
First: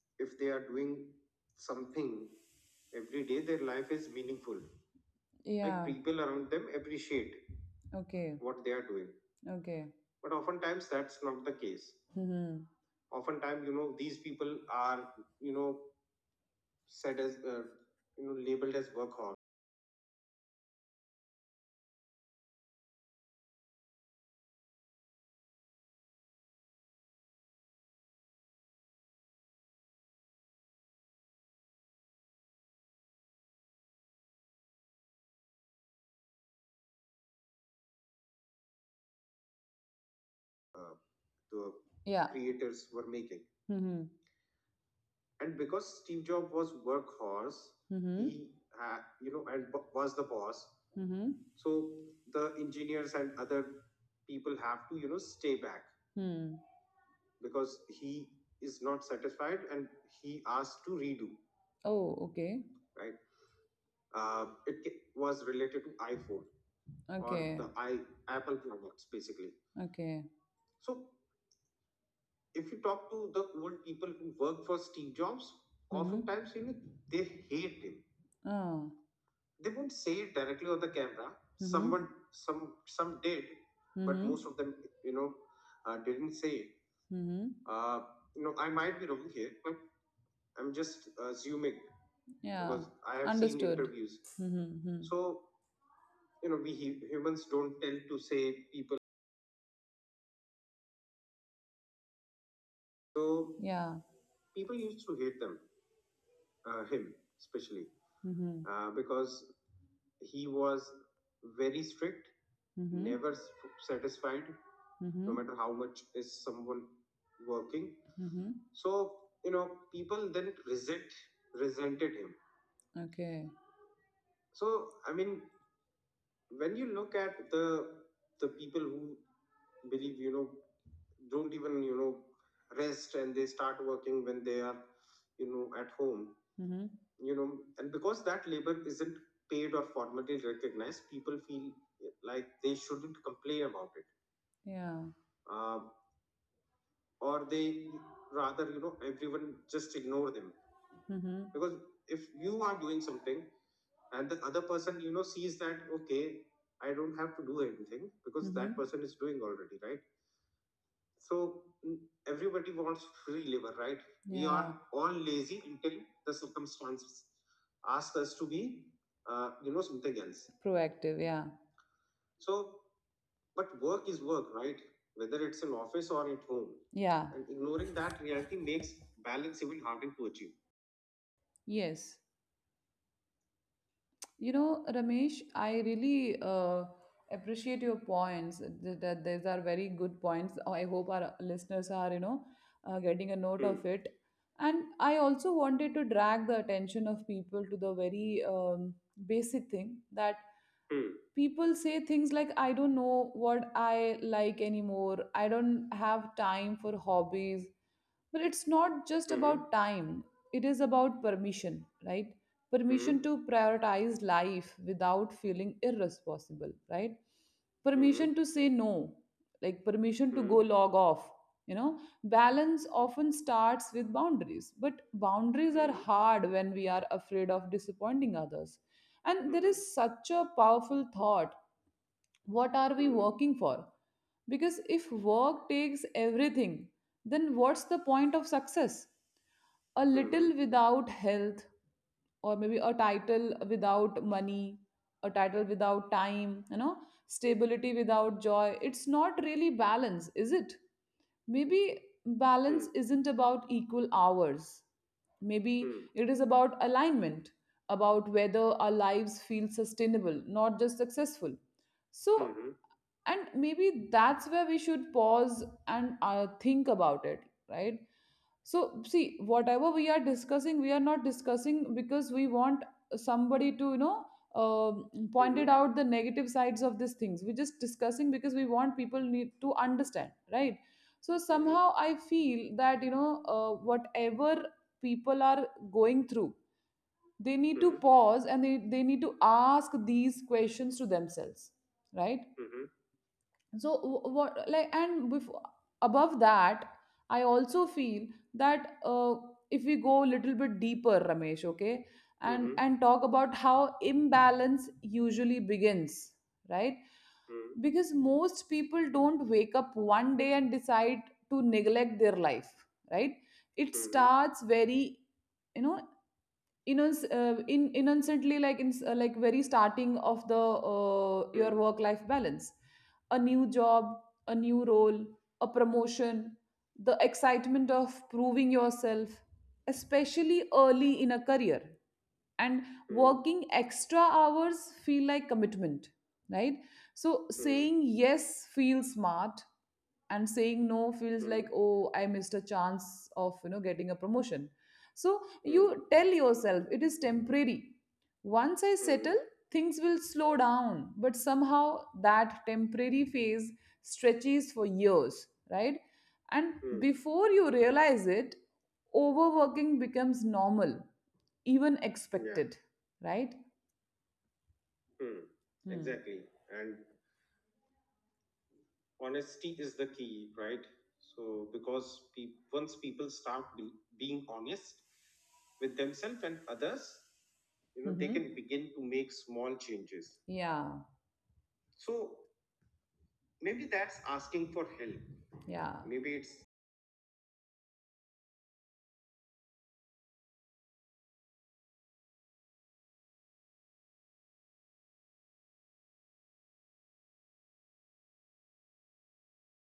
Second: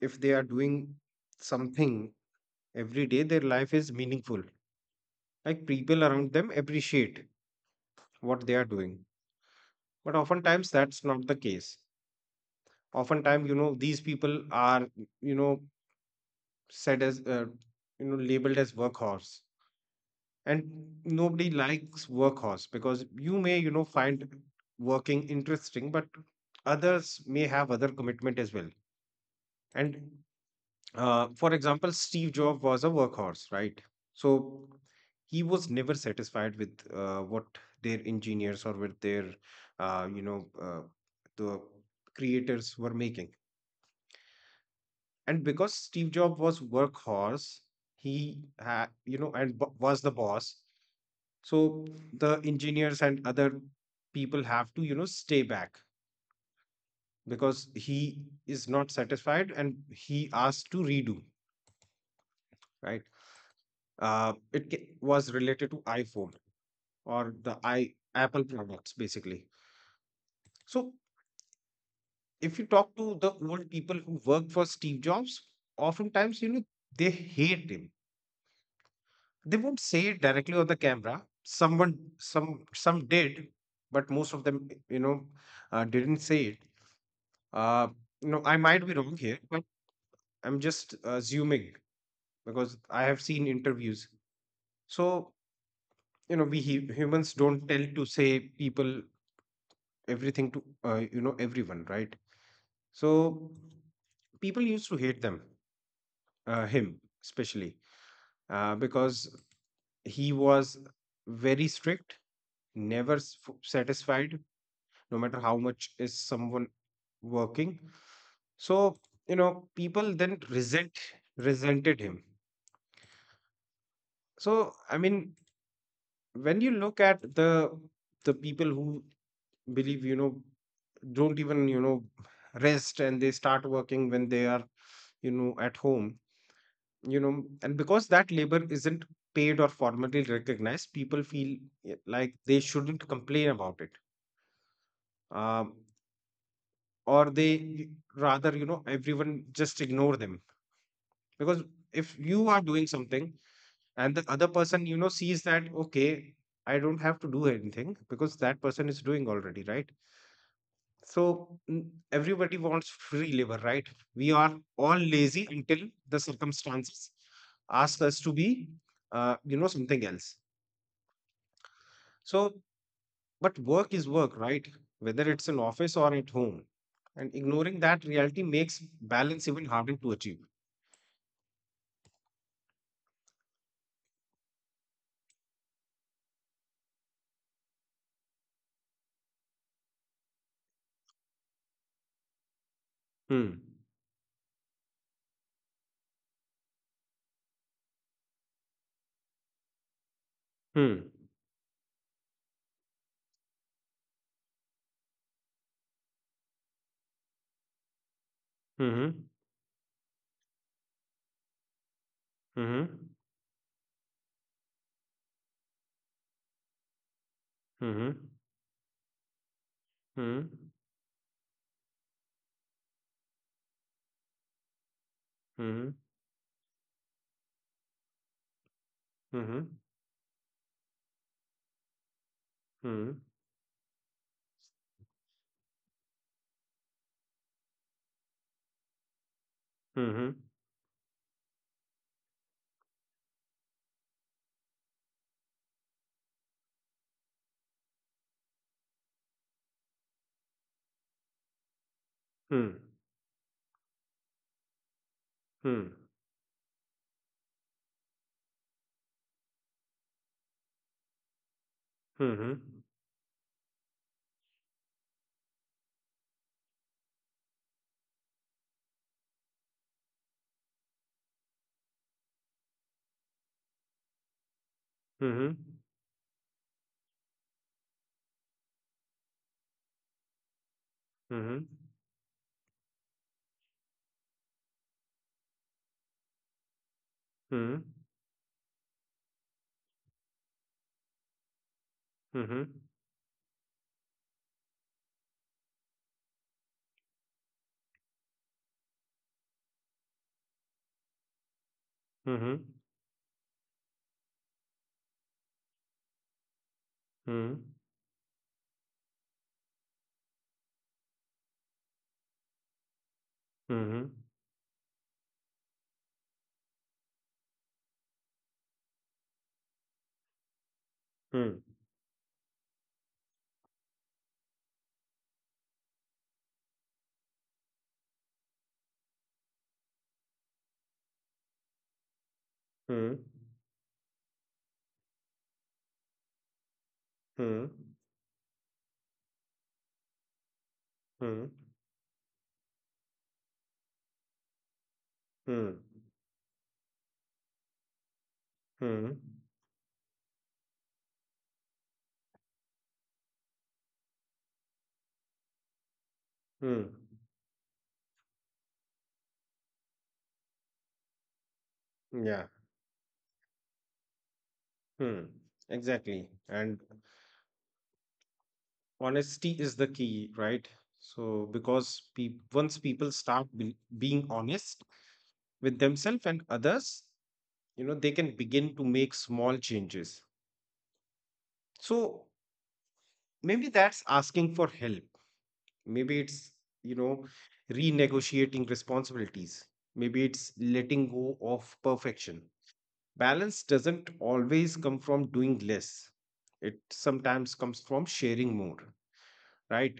[SPEAKER 2] if they are doing something every day, their life is meaningful.
[SPEAKER 1] Like,
[SPEAKER 2] Like
[SPEAKER 1] yeah.
[SPEAKER 2] people around them appreciate
[SPEAKER 1] Okay.
[SPEAKER 2] what they are doing,
[SPEAKER 1] Okay.
[SPEAKER 2] but oftentimes that's not the case.
[SPEAKER 1] Mm-hmm.
[SPEAKER 2] Oftentimes, you know, these people are, you know, said as you know, labeled as workhorse, and nobody likes workhorse because you may, you know, find working interesting, but others may have other commitment as well. And for example, Steve Jobs was a workhorse, right? So he was never satisfied with what their engineers or with their, uh, you know, uh, the
[SPEAKER 1] Yeah.
[SPEAKER 2] creators were making.
[SPEAKER 1] Mm-hmm.
[SPEAKER 2] And because Steve Jobs was workhorse,
[SPEAKER 1] Mm-hmm.
[SPEAKER 2] he had, you know, and was the boss.
[SPEAKER 1] Mm-hmm.
[SPEAKER 2] So the engineers and other people have to, you know, stay back
[SPEAKER 1] Hmm.
[SPEAKER 2] because he is not satisfied and he asked to redo,
[SPEAKER 1] Oh, okay.
[SPEAKER 2] right? It was related to iPhone or the
[SPEAKER 1] Or,
[SPEAKER 2] I Apple products basically.
[SPEAKER 1] okay.
[SPEAKER 2] So if you talk to the old people who work for Steve Jobs, oftentimes, you know, they hate him.
[SPEAKER 1] Ah.
[SPEAKER 2] They won't say it directly on the camera. Someone, some did, but
[SPEAKER 1] But.
[SPEAKER 2] most of them, you know, didn't say it.
[SPEAKER 1] Mm-hmm.
[SPEAKER 2] Uh, you know, I might be wrong here, but I'm just assuming
[SPEAKER 1] Yeah.
[SPEAKER 2] because I have seen interviews.
[SPEAKER 1] Mm-hmm.
[SPEAKER 2] So, you know, we humans don't tend to say people everything to, you know, everyone, right? So
[SPEAKER 1] Yeah.
[SPEAKER 2] people used to hate them him, especially
[SPEAKER 1] Mm-hmm.
[SPEAKER 2] because he was very strict, never satisfied, no
[SPEAKER 1] Mm-hmm.
[SPEAKER 2] matter how much is someone working.
[SPEAKER 1] Mm-hmm.
[SPEAKER 2] So, you know, people then resented him.
[SPEAKER 1] Okay.
[SPEAKER 2] So I mean, when you look at the people who believe, you know, don't even, you know, rest, and they start working when they are, you know, at home,
[SPEAKER 1] Mm-hmm.
[SPEAKER 2] you know, and because that labor isn't paid or formally recognized, people feel, like they shouldn't complain about it.
[SPEAKER 1] Yeah.
[SPEAKER 2] um, or they, y- rather, you know, everyone just ignore them, because
[SPEAKER 1] Mm-hmm.
[SPEAKER 2] if you are doing something and the other person, you know, sees that okay, I don't have to do anything because that person is doing already, right? So, mm, everybody wants free labor, right? We
[SPEAKER 1] We,
[SPEAKER 2] are
[SPEAKER 1] yeah.
[SPEAKER 2] all lazy until the circumstances ask us to be, you know, something else.
[SPEAKER 1] Proactive, yeah.
[SPEAKER 2] So, but work is work, right? Whether it's in office or at home.
[SPEAKER 1] Yeah.
[SPEAKER 2] And ignoring that reality makes balance even harder to achieve.
[SPEAKER 1] Yes. You know, Ramesh, I really uh, appreciate your points. That these are very good points. I hope our listeners are, getting a
[SPEAKER 2] Hmm.
[SPEAKER 1] note of it. And I also wanted to drag the attention of people to the very basic thing that
[SPEAKER 2] Hmm.
[SPEAKER 1] people say things like, I don't know what I like anymore. I don't have time for hobbies. But it's not
[SPEAKER 2] Mm-hmm.
[SPEAKER 1] just about time, it is about permission, right?
[SPEAKER 2] Mm-hmm.
[SPEAKER 1] Permission to prioritize life without feeling irresponsible, right?
[SPEAKER 2] Mm-hmm.
[SPEAKER 1] Permission to say no, like permission to go log off. You know, balance often starts with boundaries, but boundaries
[SPEAKER 2] Mm-hmm.
[SPEAKER 1] are hard when we are afraid of disappointing others. And there
[SPEAKER 2] Mm-hmm.
[SPEAKER 1] is such a powerful thought. What are we working for? Because if work takes everything, then what's the point of success? A
[SPEAKER 2] Mm-hmm.
[SPEAKER 1] little without health, or maybe a title without money, a title without time, you know, stability without joy. It's not really balance, is it? Maybe balance isn't about equal hours. Maybe it is about alignment, about whether our lives feel sustainable, not just successful.
[SPEAKER 2] Mm-hmm. Mm-hmm.
[SPEAKER 1] So,
[SPEAKER 2] Mm-hmm. Mm-hmm. Mm-hmm.
[SPEAKER 1] and maybe that's where we should pause and think about it, right? So see, whatever we are discussing, we are not discussing because we want somebody to um
[SPEAKER 2] Mm-hmm.
[SPEAKER 1] pointed out the negative sides of these things. We're just discussing because we want people need to understand, right? So
[SPEAKER 2] Mm-hmm.
[SPEAKER 1] somehow I feel that whatever people are going through, they need to pause, and they need to ask these questions to themselves, right?
[SPEAKER 2] Mm-hmm.
[SPEAKER 1] So what, like, and before above that, I also feel that if we go a little bit deeper, Ramesh, okay,
[SPEAKER 2] Mm-hmm. Mm-hmm. Mm-hmm.
[SPEAKER 1] and talk about how imbalance usually begins, right? Because most people don't wake up one day and decide to neglect their life, right. It
[SPEAKER 2] Mm-hmm. Mm-hmm.
[SPEAKER 1] starts very, you know, innocent, in innocently, like in like very starting of the
[SPEAKER 2] Mm-hmm.
[SPEAKER 1] your work life balance. A new job, a new role, a promotion, the excitement of proving yourself, especially early in a career, and working extra hours feel like commitment, right. So saying yes feels smart, and saying no feels
[SPEAKER 2] Mm-hmm.
[SPEAKER 1] like, oh, I missed a chance of, you know, getting a promotion. So you tell yourself it is temporary. Once I settle, things will slow down. But somehow that temporary phase stretches for years, right. And
[SPEAKER 2] Mm-hmm.
[SPEAKER 1] before you realize it, overworking becomes normal, even, yeah,
[SPEAKER 2] Yeah.
[SPEAKER 1] expected, right?
[SPEAKER 2] Hmm,
[SPEAKER 1] Hmm.
[SPEAKER 2] exactly. And honesty is the key, right? So, because once people start being honest with themselves and others, you know, they can begin to
[SPEAKER 1] Mm-hmm.
[SPEAKER 2] make small changes.
[SPEAKER 1] Yeah,
[SPEAKER 2] So, maybe that's asking for help.
[SPEAKER 1] yeah,
[SPEAKER 2] Maybe it's, you know, renegotiating responsibilities. Maybe it's letting go of perfection. Balance doesn't always come from doing less, it sometimes comes from sharing more, right?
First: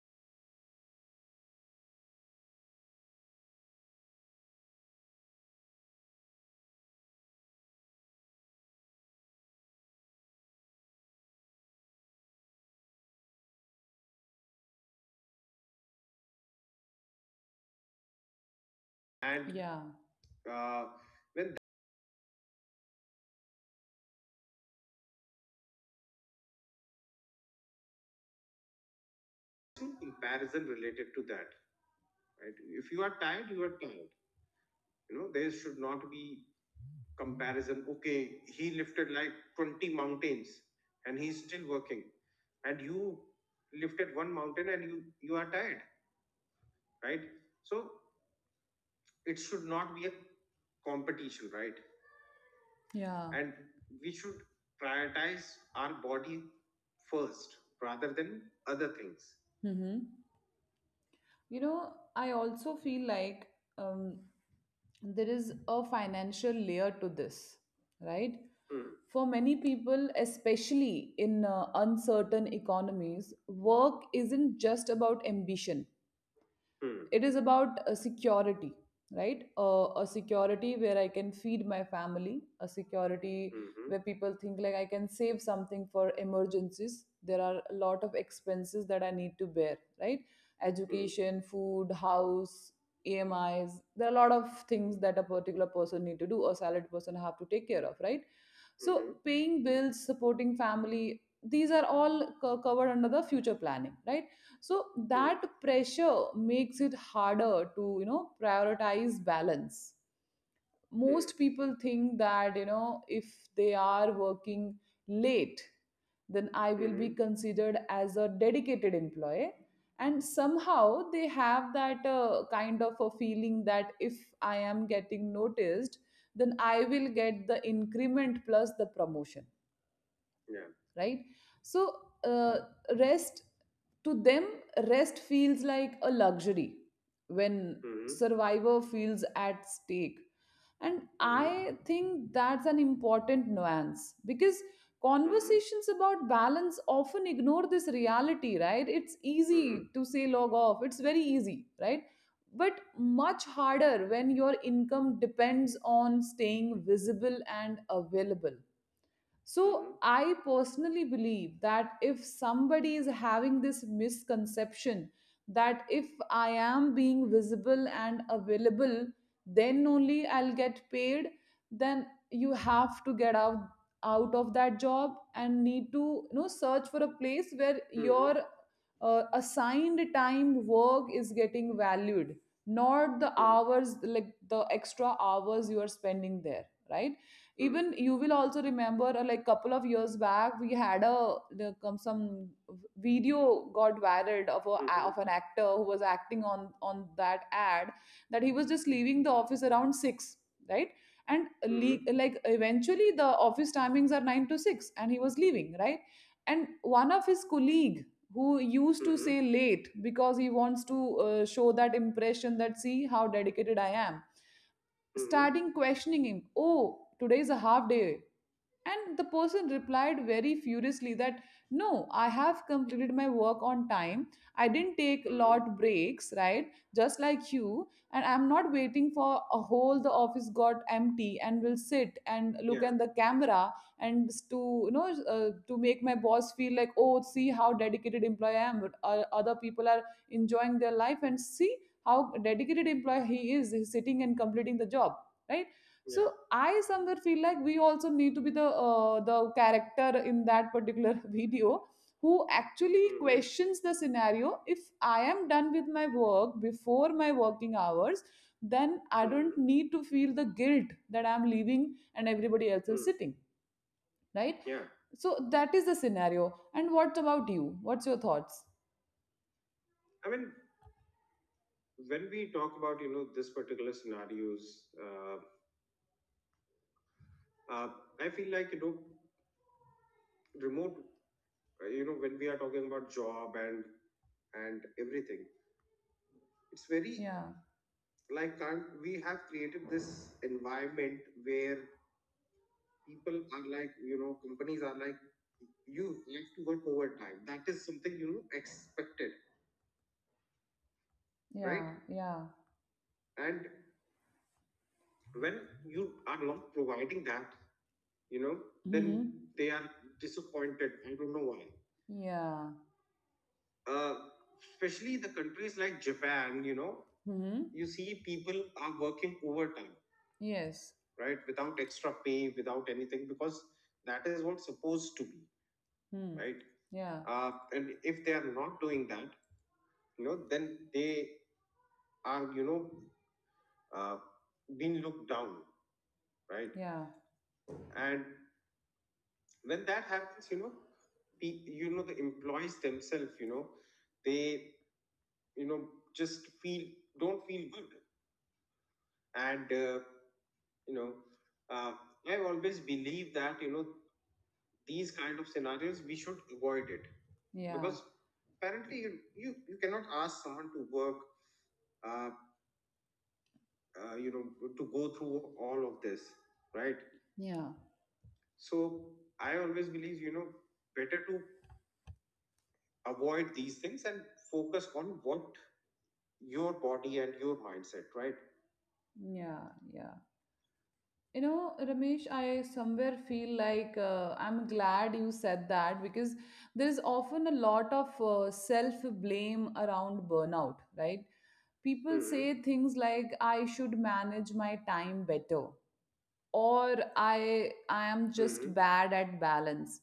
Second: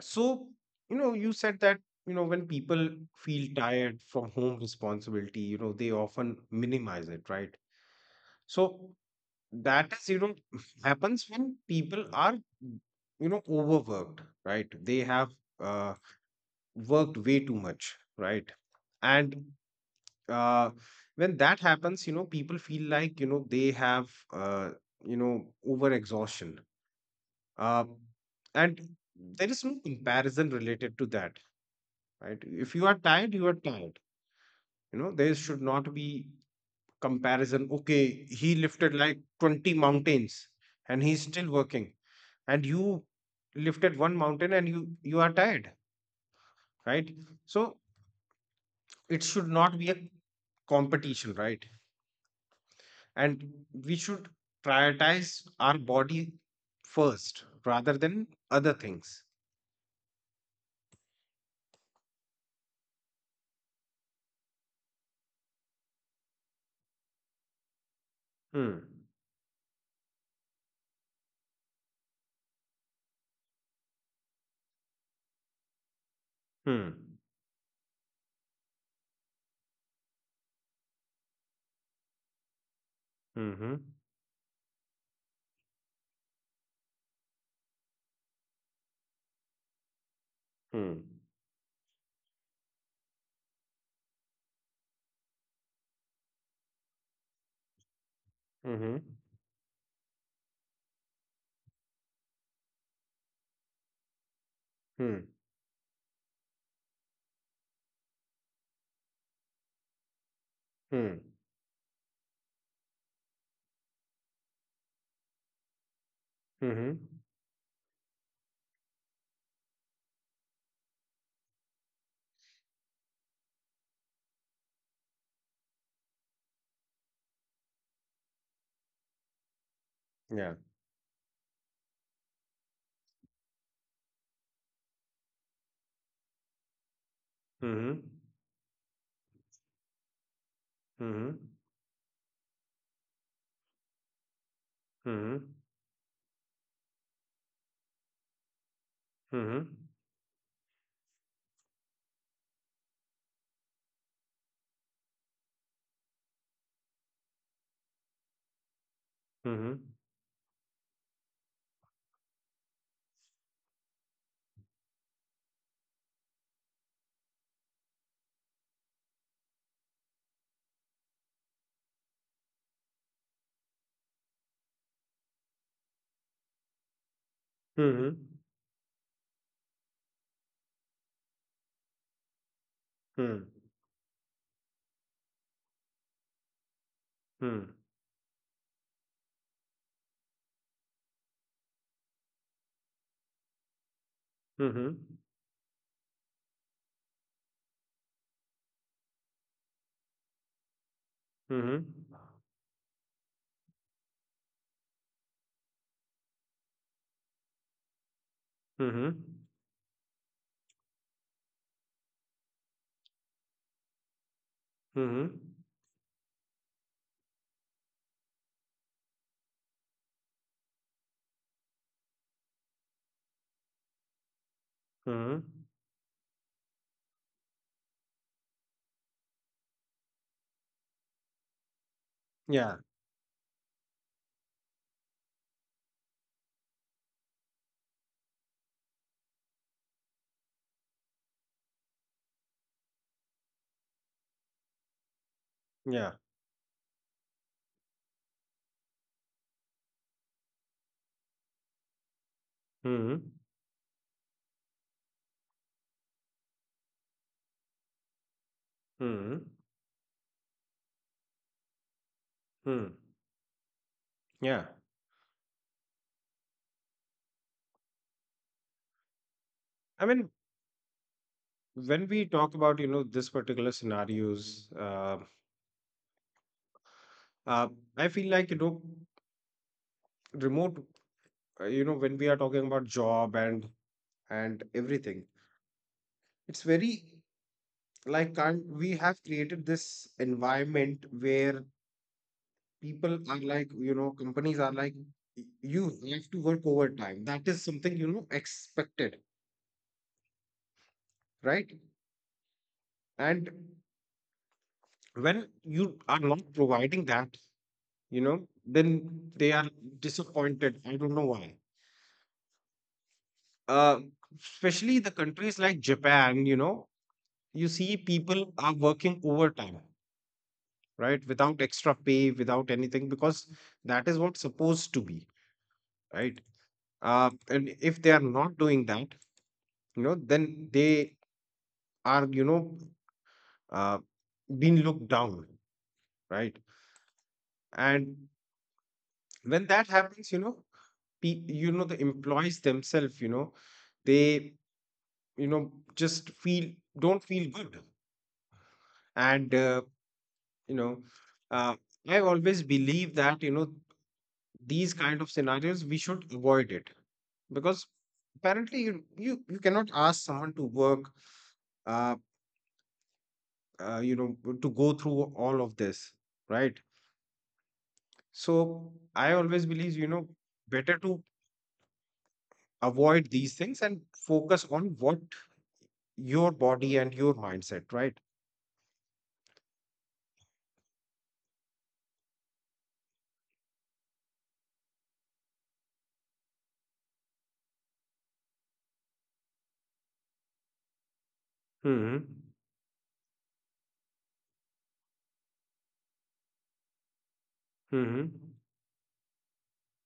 [SPEAKER 2] So, you know, you said that, you know, when people feel tired from home responsibility, you know, they often minimize it, right? So that is, you know, happens when people are, you know, overworked, right? They have uh, worked way too much, right? And
[SPEAKER 1] yeah,
[SPEAKER 2] uh, when that happens, you know, people feel like, you know, they have, you know, over exhaustion. Uh, and there is no comparison related to that, right? If you are tired, you are tired. There should not be comparison. Okay, he lifted like 20 mountains and he's still working. And you lifted one mountain and you are tired, right? So it should not be a competition, right?
[SPEAKER 1] yeah.
[SPEAKER 2] And we should prioritize our body first rather than other things.
[SPEAKER 1] Mm-hmm. You know, I also feel like um, there is a financial layer to this, right?
[SPEAKER 2] Hmm.
[SPEAKER 1] For many people, especially in uncertain economies, work isn't just about ambition.
[SPEAKER 2] Hmm.
[SPEAKER 1] It is about a security, right? A security where I can feed my family, a security
[SPEAKER 2] Mm-hmm.
[SPEAKER 1] where people think like I can save something for emergencies. There are a lot of expenses that I need to bear, right? Mm.
[SPEAKER 2] Hmm.
[SPEAKER 1] Education, food, house, amis, there are a lot of things that a particular person need to do or salaried person have to take care of, right?
[SPEAKER 2] Mm-hmm.
[SPEAKER 1] So paying bills, supporting family, these are all covered under the future planning, right? So
[SPEAKER 2] Hmm.
[SPEAKER 1] that pressure makes it harder to, you know, prioritize balance. Hmm.
[SPEAKER 2] Hmm.
[SPEAKER 1] Most people think that if they are working late, then I
[SPEAKER 2] Mm-hmm.
[SPEAKER 1] will be considered as a dedicated employee, and somehow they have that kind of a feeling that if I am getting noticed, then I will get the increment plus the promotion,
[SPEAKER 2] Yeah.
[SPEAKER 1] right. So uh, rest to them rest feels like a luxury when
[SPEAKER 2] Mm-hmm.
[SPEAKER 1] survivor feels at stake. And
[SPEAKER 2] Mhm.
[SPEAKER 1] I think that's an important nuance because
[SPEAKER 2] Mhm.
[SPEAKER 1] conversations about balance often ignore this reality, right? It's
[SPEAKER 2] Mhm.
[SPEAKER 1] easy to say log off, it's very easy, right? But much harder when your income depends on staying visible and available.
[SPEAKER 2] Mhm.
[SPEAKER 1] So, I personally believe that if somebody is having this misconception that if I am being visible and available, then only I'll get paid, then you have to get out of that job and need to, you know, search for a place where your
[SPEAKER 2] Mhm.
[SPEAKER 1] assigned time work is getting valued, not the
[SPEAKER 2] Mhm.
[SPEAKER 1] hours, like the extra hours you are spending there, right. Even you will also remember, like, couple of years back we had a come some video got viral of a of
[SPEAKER 2] Mhm.
[SPEAKER 1] an actor who was acting on that ad, that he was just leaving the office around 6, right. And
[SPEAKER 2] Mhm. Mhm.
[SPEAKER 1] like eventually the office timings are 9 to 6, and he was leaving, right. And one of his colleague who used to
[SPEAKER 2] Mhm.
[SPEAKER 1] say late because he wants to show that impression that, see how dedicated I am,
[SPEAKER 2] Mhm.
[SPEAKER 1] starting questioning him, oh, today is a half day. And the person replied very furiously that, no, I have completed my work on time. I didn't take
[SPEAKER 2] Mhm.
[SPEAKER 1] lot breaks, right? Just like you. And I'm not waiting for a whole the office got empty and will sit and
[SPEAKER 2] Yeah.
[SPEAKER 1] look at the camera and to, you know, to make my boss feel like, oh, see how dedicated employee I am. But other people are enjoying their life and see how dedicated employee he is. He's sitting and completing the job, right? Yeah,
[SPEAKER 2] Yeah.
[SPEAKER 1] so yeah, I somewhere feel like we also need to be the character in that particular video who actually
[SPEAKER 2] Mhm.
[SPEAKER 1] questions the scenario. If I am done with my work before my working hours, then I
[SPEAKER 2] Mhm.
[SPEAKER 1] don't need to feel the guilt that I'm leaving and everybody else
[SPEAKER 2] Mhm.
[SPEAKER 1] is sitting, right.
[SPEAKER 2] Yeah.
[SPEAKER 1] So that is the scenario. And what about you? What's your thoughts?
[SPEAKER 2] I mean, when we talk about, this particular scenarios, uh, uh, I feel like, remote, when we are talking about job and everything, it's very
[SPEAKER 1] Yeah,
[SPEAKER 2] like can't, we have created this environment where people are like, companies are like, "Y- you have to work overtime. That is something expected, right?
[SPEAKER 1] yeah, yeah.
[SPEAKER 2] And when you are not providing that, you know then they are
[SPEAKER 1] Mm-hmm.
[SPEAKER 2] disappointed. I don't know why.
[SPEAKER 1] Yeah.
[SPEAKER 2] uh, Especially the countries like Japan, you
[SPEAKER 1] Mm-hmm.
[SPEAKER 2] see people are working overtime,
[SPEAKER 1] Yes.
[SPEAKER 2] right? Without extra pay, without anything, because that is what's supposed to be,
[SPEAKER 1] Hmm.
[SPEAKER 2] right?
[SPEAKER 1] Yeah.
[SPEAKER 2] And if they are not doing that, then they are, uh, being looked down, right?
[SPEAKER 1] Yeah,
[SPEAKER 2] And when that happens, the employees themselves, they, just feel, don't feel good. And you know uh, I always believe that, these kind of scenarios we should avoid it,
[SPEAKER 1] yeah,
[SPEAKER 2] because apparently you cannot ask someone to work, uh, to go through all of this, right?
[SPEAKER 1] yeah,
[SPEAKER 2] So I always believe, better to avoid these things and focus on what your body and your mindset, right?
[SPEAKER 1] yeah, yeah. You know, Ramesh, I somewhere feel like I'm glad you said that because there's often a lot of self-blame around burnout, right? People
[SPEAKER 2] Hmm.
[SPEAKER 1] say things like, I should manage my time better, or I
[SPEAKER 2] Hmm.
[SPEAKER 1] am just bad at balance.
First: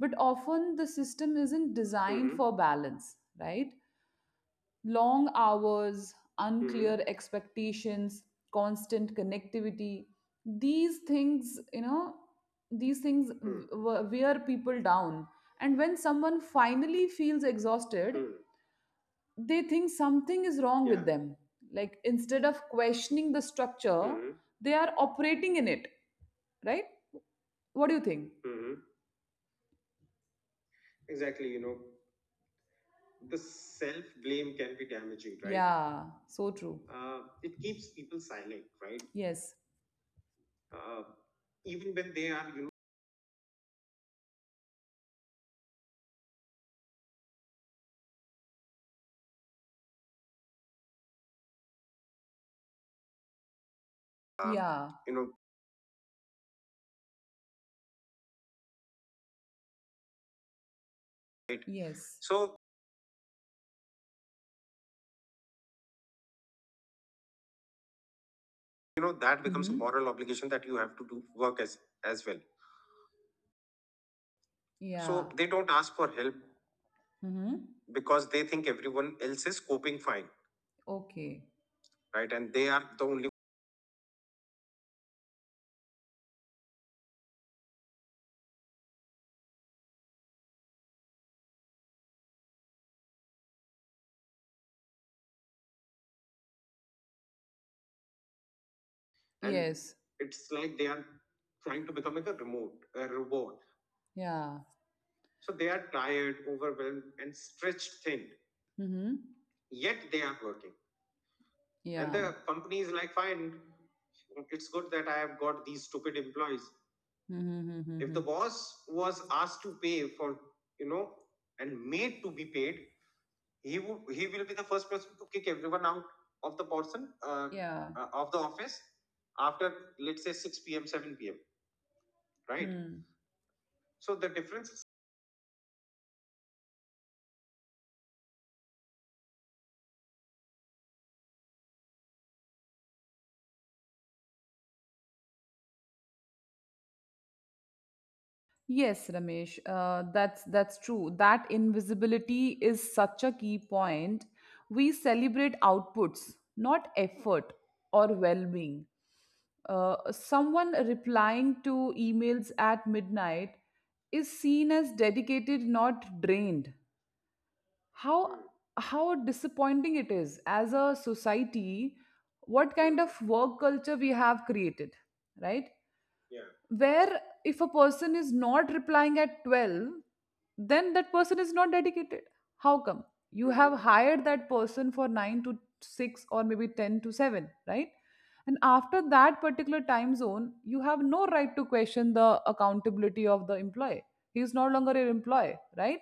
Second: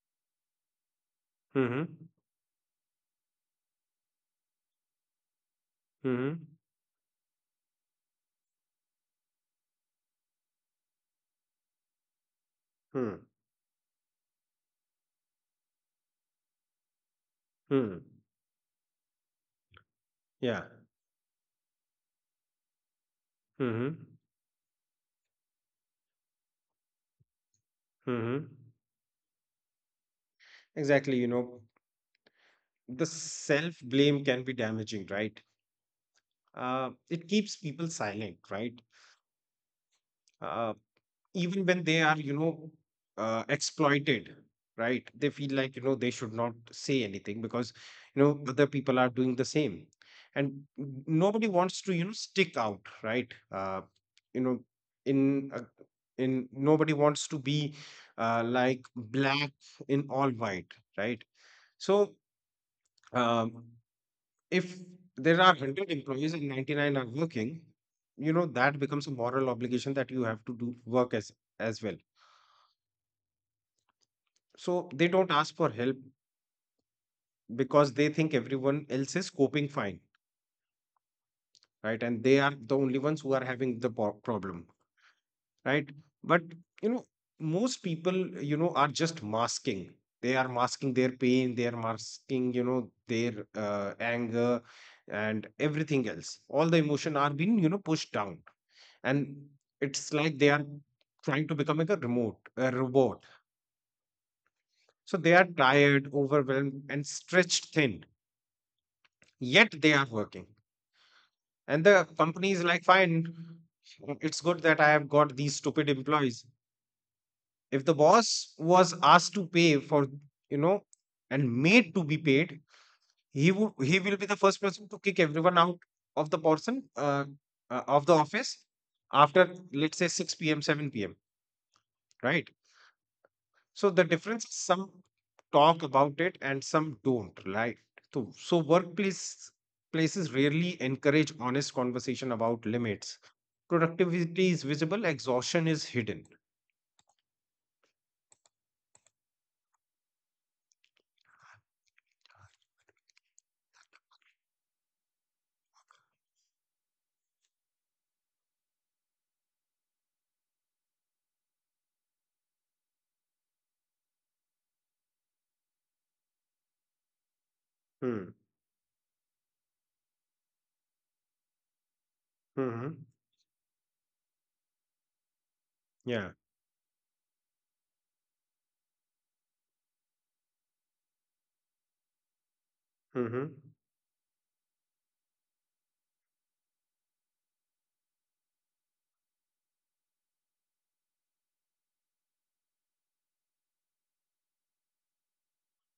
[SPEAKER 1] But often the system isn't
[SPEAKER 2] Hmm.
[SPEAKER 1] designed for balance, right? Long hours,
[SPEAKER 2] Hmm.
[SPEAKER 1] Unclear expectations, constant connectivity. These things, you know, these
[SPEAKER 2] Hmm.
[SPEAKER 1] things Hmm. w- wear people down. And when someone finally feels
[SPEAKER 2] Hmm.
[SPEAKER 1] exhausted, they think something is
[SPEAKER 2] Yeah.
[SPEAKER 1] wrong with them. Like instead of questioning the
[SPEAKER 2] Hmm.
[SPEAKER 1] structure, they are operating in it, right? What do you think?
[SPEAKER 2] Hmm. Exactly, the self blame can be damaging, right?
[SPEAKER 1] Yeah, so true.
[SPEAKER 2] It keeps people silent, right?
[SPEAKER 1] Yes.
[SPEAKER 2] Uh, Even when they are, exploited, right? They feel like, they should not say anything because, other people are doing the same. And nobody wants to, stick out, right? You know
[SPEAKER 1] Yeah,
[SPEAKER 2] in, nobody wants to be, like black in all white, right?
[SPEAKER 1] yes.
[SPEAKER 2] So um, if there are 100 employees and 99 are working, that becomes a moral obligation that you
[SPEAKER 1] Mm-hmm.
[SPEAKER 2] have to do work as well.
[SPEAKER 1] Yeah.
[SPEAKER 2] So they don't ask for help
[SPEAKER 1] Mm-hmm.
[SPEAKER 2] because they think everyone else is coping fine,
[SPEAKER 1] Okay.
[SPEAKER 2] right? And they are the only ones who are having the problem, right? But, you know most people, are just masking. They are masking their pain, they are masking, their anger, and everything else, all the emotion are being, pushed down. And
[SPEAKER 1] Yes.
[SPEAKER 2] it's like they are trying to become like a robot.
[SPEAKER 1] Yeah.
[SPEAKER 2] So they are tired, overwhelmed, and stretched thin,
[SPEAKER 1] Mm-hmm. And.
[SPEAKER 2] yet they are working. And the
[SPEAKER 1] Yeah.
[SPEAKER 2] company is like, fine, it's good that I have got these stupid employees.
[SPEAKER 1] The.
[SPEAKER 2] If the
[SPEAKER 1] Mm-hmm.
[SPEAKER 2] boss was asked to pay for, you know, and made to be paid, he will be the first person to kick everyone out of the person,
[SPEAKER 1] Yeah.
[SPEAKER 2] of the office after, let's say, 6 p.m. 7 p.m. Right?
[SPEAKER 1] Hmm.
[SPEAKER 2] So the difference is some talk about it and some don't, right? So workplace places rarely encourage honest conversation about limits. Productivity is visible, exhaustion is hidden.
[SPEAKER 1] Yes, Ramesh. That's true. That invisibility is such a key point. We celebrate outputs, not effort or well-being. Someone replying to emails at midnight is seen as dedicated, not drained.
[SPEAKER 2] Hmm.
[SPEAKER 1] How Hmm. How disappointing it is as a society. What kind
[SPEAKER 2] Hmm.
[SPEAKER 1] of work culture we have created, right?
[SPEAKER 2] Yeah.
[SPEAKER 1] Where, if a person is not replying at 12, then that person is not dedicated. How come you
[SPEAKER 2] Hmm.
[SPEAKER 1] have hired that person for 9 to 6, or maybe 10 to 7, right? And after that particular time zone you have no right to question the accountability of the employee. He is no longer your employee, right.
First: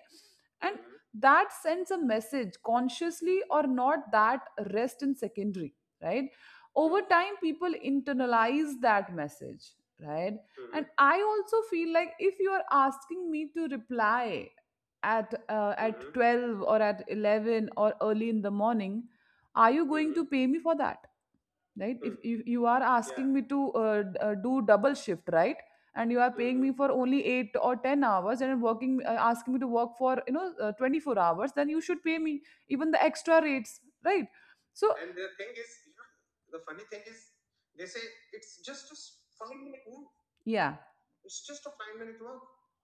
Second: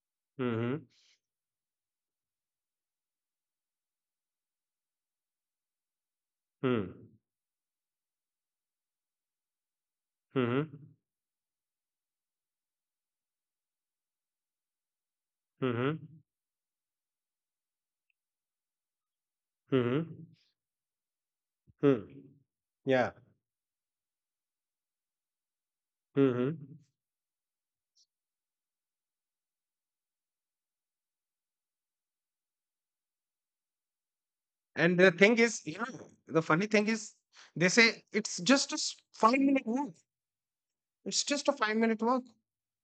[SPEAKER 1] And
[SPEAKER 2] Hmm.
[SPEAKER 1] that sends a message, consciously or not, that rest in secondary, right.
[SPEAKER 2] Hmm.
[SPEAKER 1] Over time, people internalize that message, right.
[SPEAKER 2] Hmm.
[SPEAKER 1] And I also feel like, if you are asking me to reply
[SPEAKER 2] Hmm.
[SPEAKER 1] at 12 or at 11 or early in the morning, are you
[SPEAKER 2] Hmm.
[SPEAKER 1] going to pay me for that, right?
[SPEAKER 2] Hmm.
[SPEAKER 1] If you are
[SPEAKER 2] Yeah.
[SPEAKER 1] asking me to do double shift, right? And you are
[SPEAKER 2] Hmm.
[SPEAKER 1] paying me for only 8 or 10 hours, and working, asking me to work for, you know, 24 hours, then you should pay me even the extra rates, right? So.
[SPEAKER 2] And the
[SPEAKER 1] And,
[SPEAKER 2] thing is, the funny thing is, they say it's just a 5-minute work.
[SPEAKER 1] yeah.
[SPEAKER 2] It's just a 5-minute work.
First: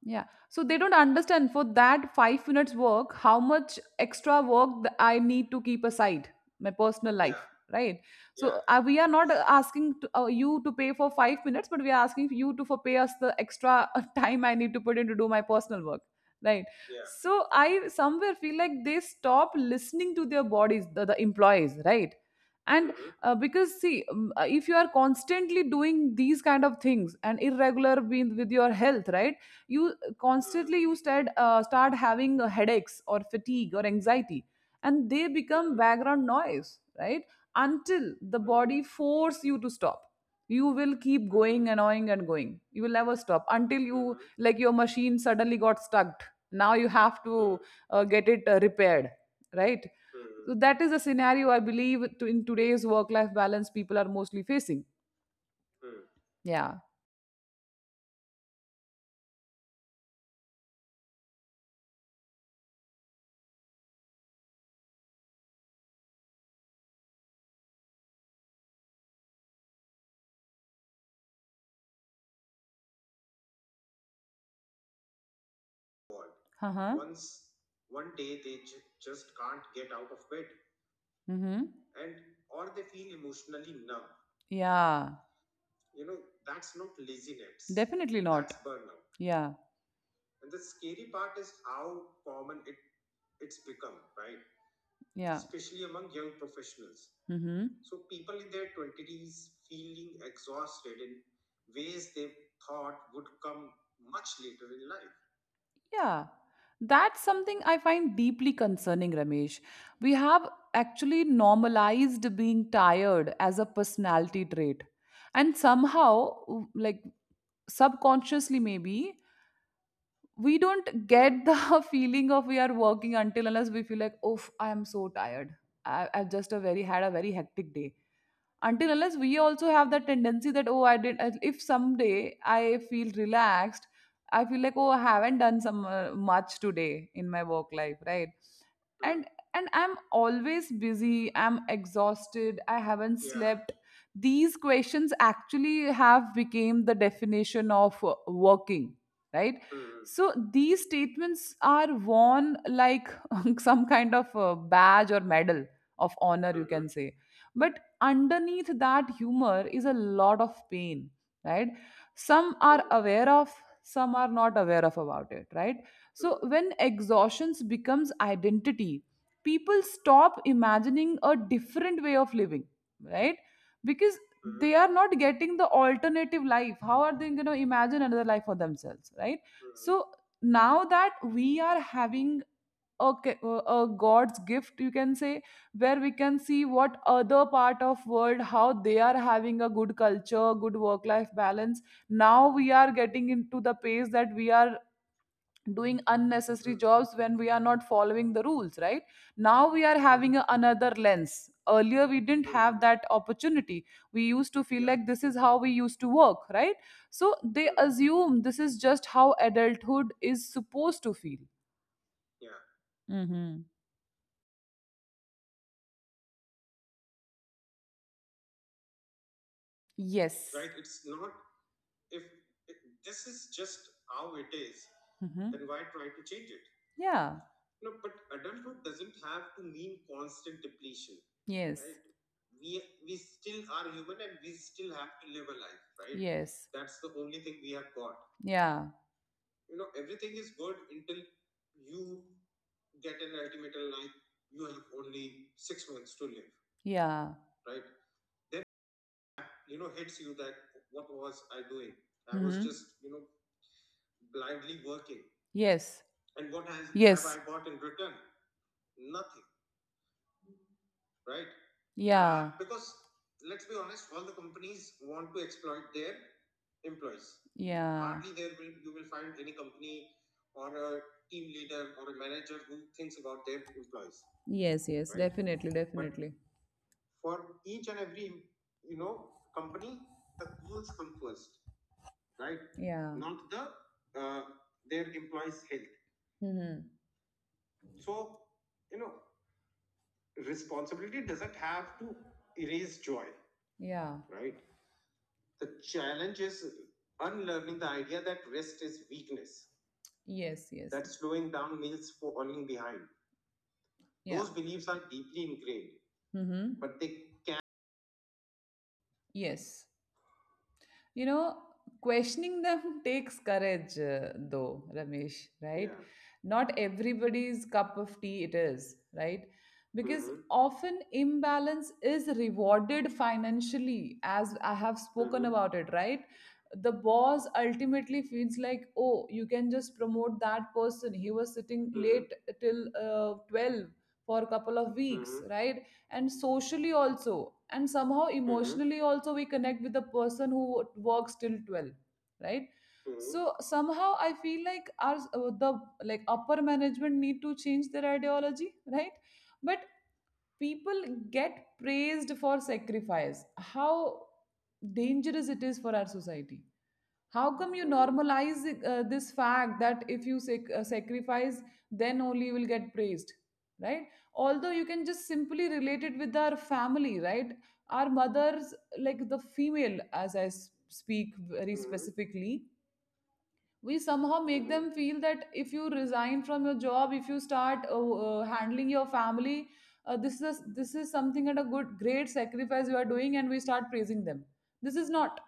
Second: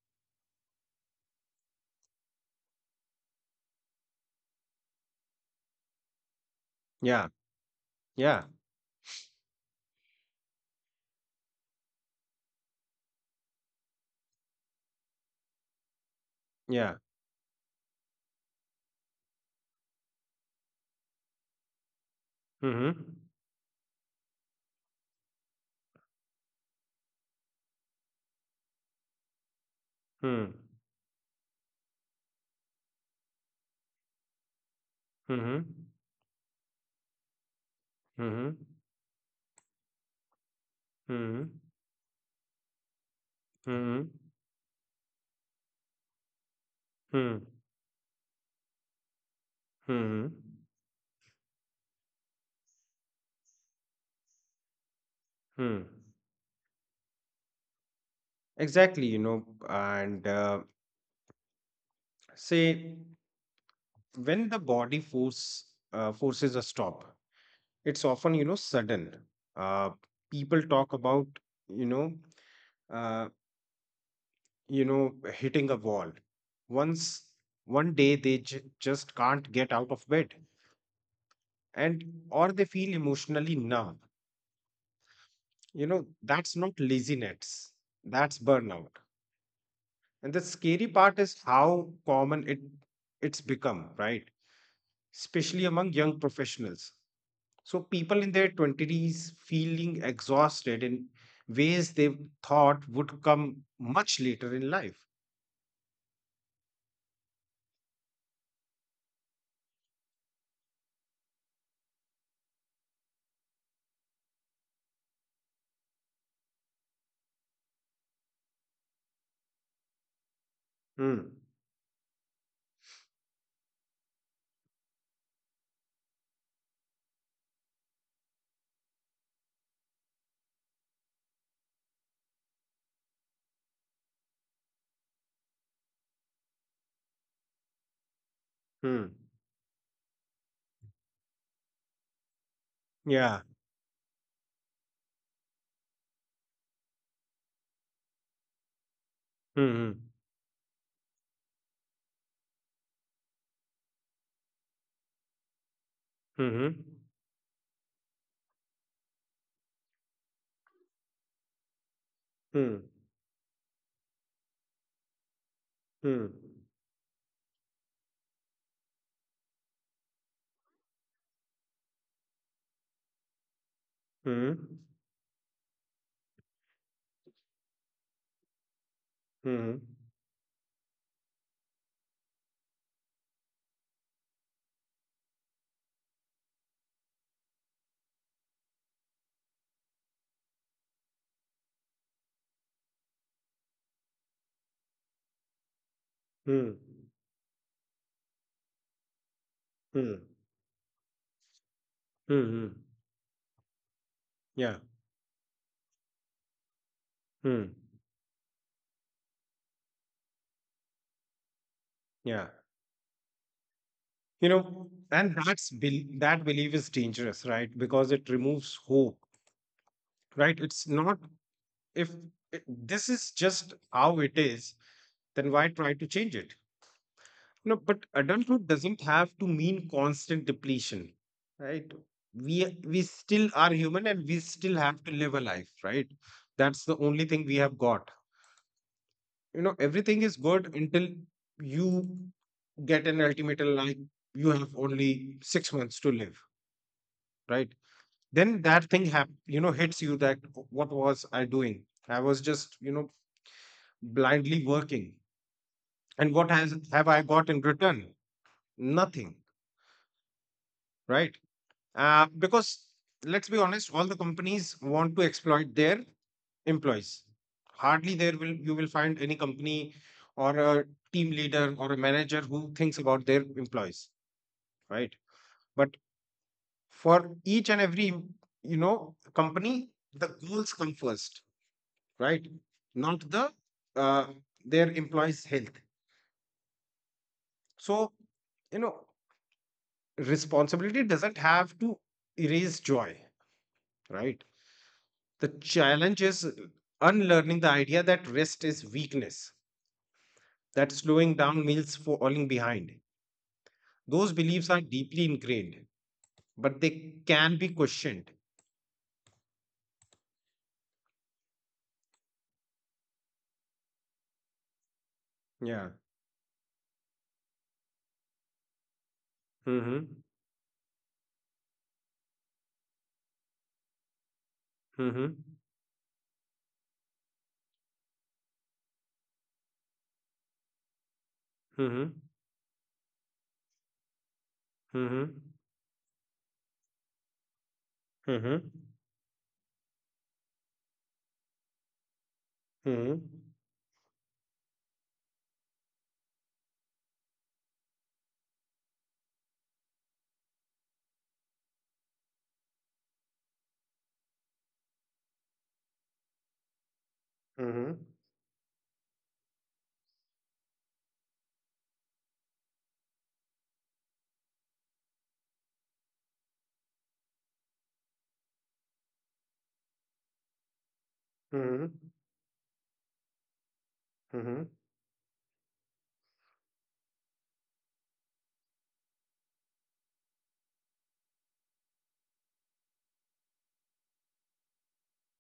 [SPEAKER 1] Yeah. So they don't understand, for that 5 minutes work, how much extra work I need to keep aside my personal,
[SPEAKER 2] Yeah.
[SPEAKER 1] life, yeah, right? Yeah,
[SPEAKER 2] Yeah.
[SPEAKER 1] so we are not, asking you to pay for 5 minutes, but we are asking you to for pay us the extra time I need to put in to do my personal work, right?
[SPEAKER 2] Yeah.
[SPEAKER 1] So I somewhere feel like they stop listening to their bodies, the employees, right? And
[SPEAKER 2] Mhm.
[SPEAKER 1] because see, if you are constantly doing these kind of things and irregular with your health, right? You
[SPEAKER 2] Hmm.
[SPEAKER 1] constantly, you start having headaches or fatigue or anxiety, and they become
[SPEAKER 2] Mhm.
[SPEAKER 1] background noise, right. Until the
[SPEAKER 2] Mhm.
[SPEAKER 1] body force you to stop. You will keep
[SPEAKER 2] Mhm.
[SPEAKER 1] going annoying and going. You will never stop until you,
[SPEAKER 2] Mhm.
[SPEAKER 1] like, your machine suddenly got stuck. Now you have
[SPEAKER 2] Mhm.
[SPEAKER 1] to get it repaired, right.
[SPEAKER 2] Mhm.
[SPEAKER 1] So that is a scenario I believe in today's work life balance people are mostly facing,
[SPEAKER 2] Hmm.
[SPEAKER 1] yeah.
[SPEAKER 2] Exactly, and say, when the body forces a stop, it's often, sudden. Uh, People talk about, you know uh, you know hitting a wall.
[SPEAKER 1] Uh-huh.
[SPEAKER 2] Once One day they just can't get out of bed,
[SPEAKER 1] Mm-hmm.
[SPEAKER 2] and or they feel emotionally numb.
[SPEAKER 1] Yeah.
[SPEAKER 2] you know that's not laziness,
[SPEAKER 1] Definitely
[SPEAKER 2] that's
[SPEAKER 1] not.
[SPEAKER 2] burnout.
[SPEAKER 1] Yeah,
[SPEAKER 2] And the scary part is how common it's become, right?
[SPEAKER 1] yeah.
[SPEAKER 2] Especially among young professionals.
[SPEAKER 1] Mm-hmm.
[SPEAKER 2] So people in their 20s feeling exhausted in ways they thought would come much later in life.
[SPEAKER 1] Yeah. That's something I find deeply concerning, Ramesh. We have actually normalized being tired as a personality trait. And somehow, like, subconsciously, maybe, we don't
[SPEAKER 2] Hmm.
[SPEAKER 1] get the feeling of we are working until unless we feel like, oh, I am so tired. I've just a very had a very hectic day. Until unless we also have that tendency that oh I did, if someday I feel relaxed, I feel like oh I haven't done some much today in my work life, right?
[SPEAKER 2] Hmm.
[SPEAKER 1] And and I'm always busy, I'm exhausted, I haven't
[SPEAKER 2] Yeah.
[SPEAKER 1] slept. These questions actually have become the definition of working, right?
[SPEAKER 2] Hmm.
[SPEAKER 1] So these statements are worn like some kind of badge or medal of honor, you
[SPEAKER 2] Hmm.
[SPEAKER 1] can Mhm. say. But underneath that humor is a lot of pain, right? Some
[SPEAKER 2] Hmm.
[SPEAKER 1] are aware of, some are not aware of about it, right?
[SPEAKER 2] Hmm.
[SPEAKER 1] So when exhaustion becomes identity, people stop imagining a different way of living, right? Because Mhm. they
[SPEAKER 2] Hmm.
[SPEAKER 1] are not getting the alternative life. How are they going to imagine another life for themselves, right?
[SPEAKER 2] Hmm.
[SPEAKER 1] Mhm. So now that we are having a, ca- a God's gift, you can say, where we can see what other part of world, how they are having a good culture, good work-life balance. Now we are getting into the pace that we are doing
[SPEAKER 2] Hmm. Hmm.
[SPEAKER 1] unnecessary
[SPEAKER 2] Hmm.
[SPEAKER 1] jobs when we are not following the rules, right? Now we are
[SPEAKER 2] Hmm. Hmm.
[SPEAKER 1] having another lens. Earlier we
[SPEAKER 2] Hmm,
[SPEAKER 1] didn't
[SPEAKER 2] hmm,
[SPEAKER 1] have that opportunity. We used to
[SPEAKER 2] yeah.
[SPEAKER 1] feel like this is how we used to work, right? So they
[SPEAKER 2] Hmm.
[SPEAKER 1] assume this is just how adulthood is supposed to feel.
[SPEAKER 2] Yeah.
[SPEAKER 1] Mm-hmm.
[SPEAKER 2] And that's that belief is dangerous, right? Because it removes hope,
[SPEAKER 1] Yes.
[SPEAKER 2] right? It's not, if it, this is just how it is, then
[SPEAKER 1] Mm-hmm.
[SPEAKER 2] why try to change it?
[SPEAKER 1] Yeah.
[SPEAKER 2] No, but adulthood doesn't have to mean constant depletion,
[SPEAKER 1] Yes.
[SPEAKER 2] right? We we still are human, and we still have to live a life, right?
[SPEAKER 1] Yes.
[SPEAKER 2] That's the only thing we have got.
[SPEAKER 1] Yeah.
[SPEAKER 2] Everything is good until you get an ultimatum, like, you have only 6 months to live,
[SPEAKER 1] Yeah.
[SPEAKER 2] right? Then that thing, hits you, that what was I doing? I was
[SPEAKER 1] Mhm.
[SPEAKER 2] just, blindly working.
[SPEAKER 1] Yes.
[SPEAKER 2] And what has have I
[SPEAKER 1] Yes.
[SPEAKER 2] got in return? Nothing, right?
[SPEAKER 1] Yeah.
[SPEAKER 2] Because let's be honest, all the companies want to exploit their employees. Hardly
[SPEAKER 1] Yeah.
[SPEAKER 2] there will you will find any company or a team leader or a manager who thinks about their employees,
[SPEAKER 1] Yes, yes,
[SPEAKER 2] right?
[SPEAKER 1] definitely,
[SPEAKER 2] But
[SPEAKER 1] definitely.
[SPEAKER 2] for each and every, you know company, the goals come first, right?
[SPEAKER 1] Yeah.
[SPEAKER 2] Not uh, their employees' health.
[SPEAKER 1] Mm-hmm.
[SPEAKER 2] So you know, responsibility doesn't have to erase joy,
[SPEAKER 1] Yeah.
[SPEAKER 2] right? The challenge is unlearning the idea that rest is weakness,
[SPEAKER 1] Yes.
[SPEAKER 2] that
[SPEAKER 1] Yes.
[SPEAKER 2] slowing down means falling behind. Those
[SPEAKER 1] Yeah.
[SPEAKER 2] beliefs are deeply ingrained,
[SPEAKER 1] Mm-hmm.
[SPEAKER 2] but they can be questioned.
[SPEAKER 1] Yes. You know, questioning them takes courage, though, Ramesh,
[SPEAKER 2] Yeah.
[SPEAKER 1] right? Not everybody's cup of tea it is, right?
[SPEAKER 2] Mm-hmm.
[SPEAKER 1] Because often imbalance is rewarded financially, as I have
[SPEAKER 2] Mm-hmm.
[SPEAKER 1] spoken about it, right? The boss ultimately feels like, oh, you can just promote that person. He was sitting
[SPEAKER 2] Mm-hmm.
[SPEAKER 1] late till 12 for a couple of weeks, right? And socially also, and somehow Mm-hmm.
[SPEAKER 2] Mm-hmm.
[SPEAKER 1] emotionally also we connect with the person who works till 12, right?
[SPEAKER 2] Mm-hmm.
[SPEAKER 1] So somehow I feel like our the like upper management need to change their ideology, right? But people get praised for sacrifice. How dangerous it is for our society. How come
[SPEAKER 2] Mm-hmm.
[SPEAKER 1] you
[SPEAKER 2] Mm-hmm.
[SPEAKER 1] normalize this fact that if you sacrifice, then only you will get praised, right? Although you can just simply relate it with our family, right? Our mothers, like the female, as I speak very
[SPEAKER 2] Mm-hmm.
[SPEAKER 1] specifically, we somehow make
[SPEAKER 2] Mm-hmm.
[SPEAKER 1] them feel that if you resign from your job, if you start handling your family, this is something at a good great sacrifice you are doing, and we start praising them. This is not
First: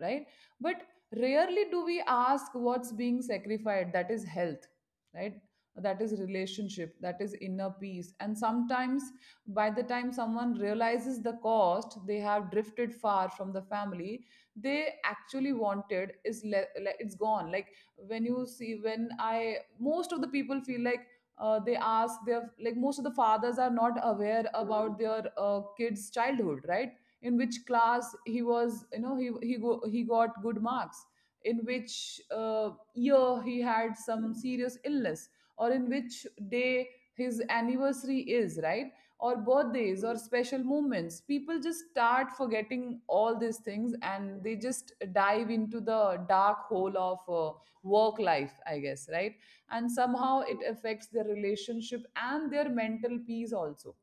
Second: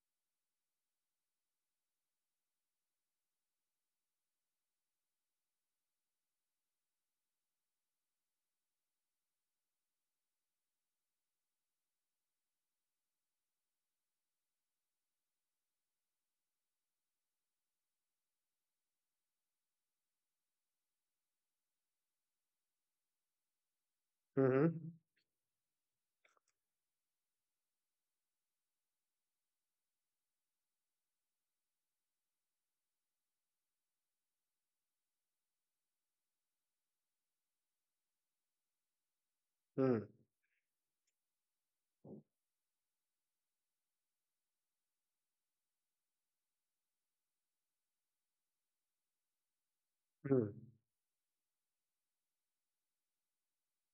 [SPEAKER 1] right. But rarely do we ask what's being sacrificed. That is health, right? That is relationship, that is inner peace. And sometimes by the time someone realizes the cost, they have drifted far from the family they actually wanted. Is it's gone. Like when you see, when I most of the people feel like they ask their, like most of the fathers are not aware
[SPEAKER 2] Mm-hmm.
[SPEAKER 1] about their kids childhood, right? In which class he was, you know, he got good marks. In which year he had some serious illness, or in which day his anniversary is, right? Or birthdays or special moments, people just start forgetting all these things and they just dive into the dark hole of work life, I guess, right? And somehow
[SPEAKER 2] Mm-hmm.
[SPEAKER 1] it affects their relationship and their mental peace also.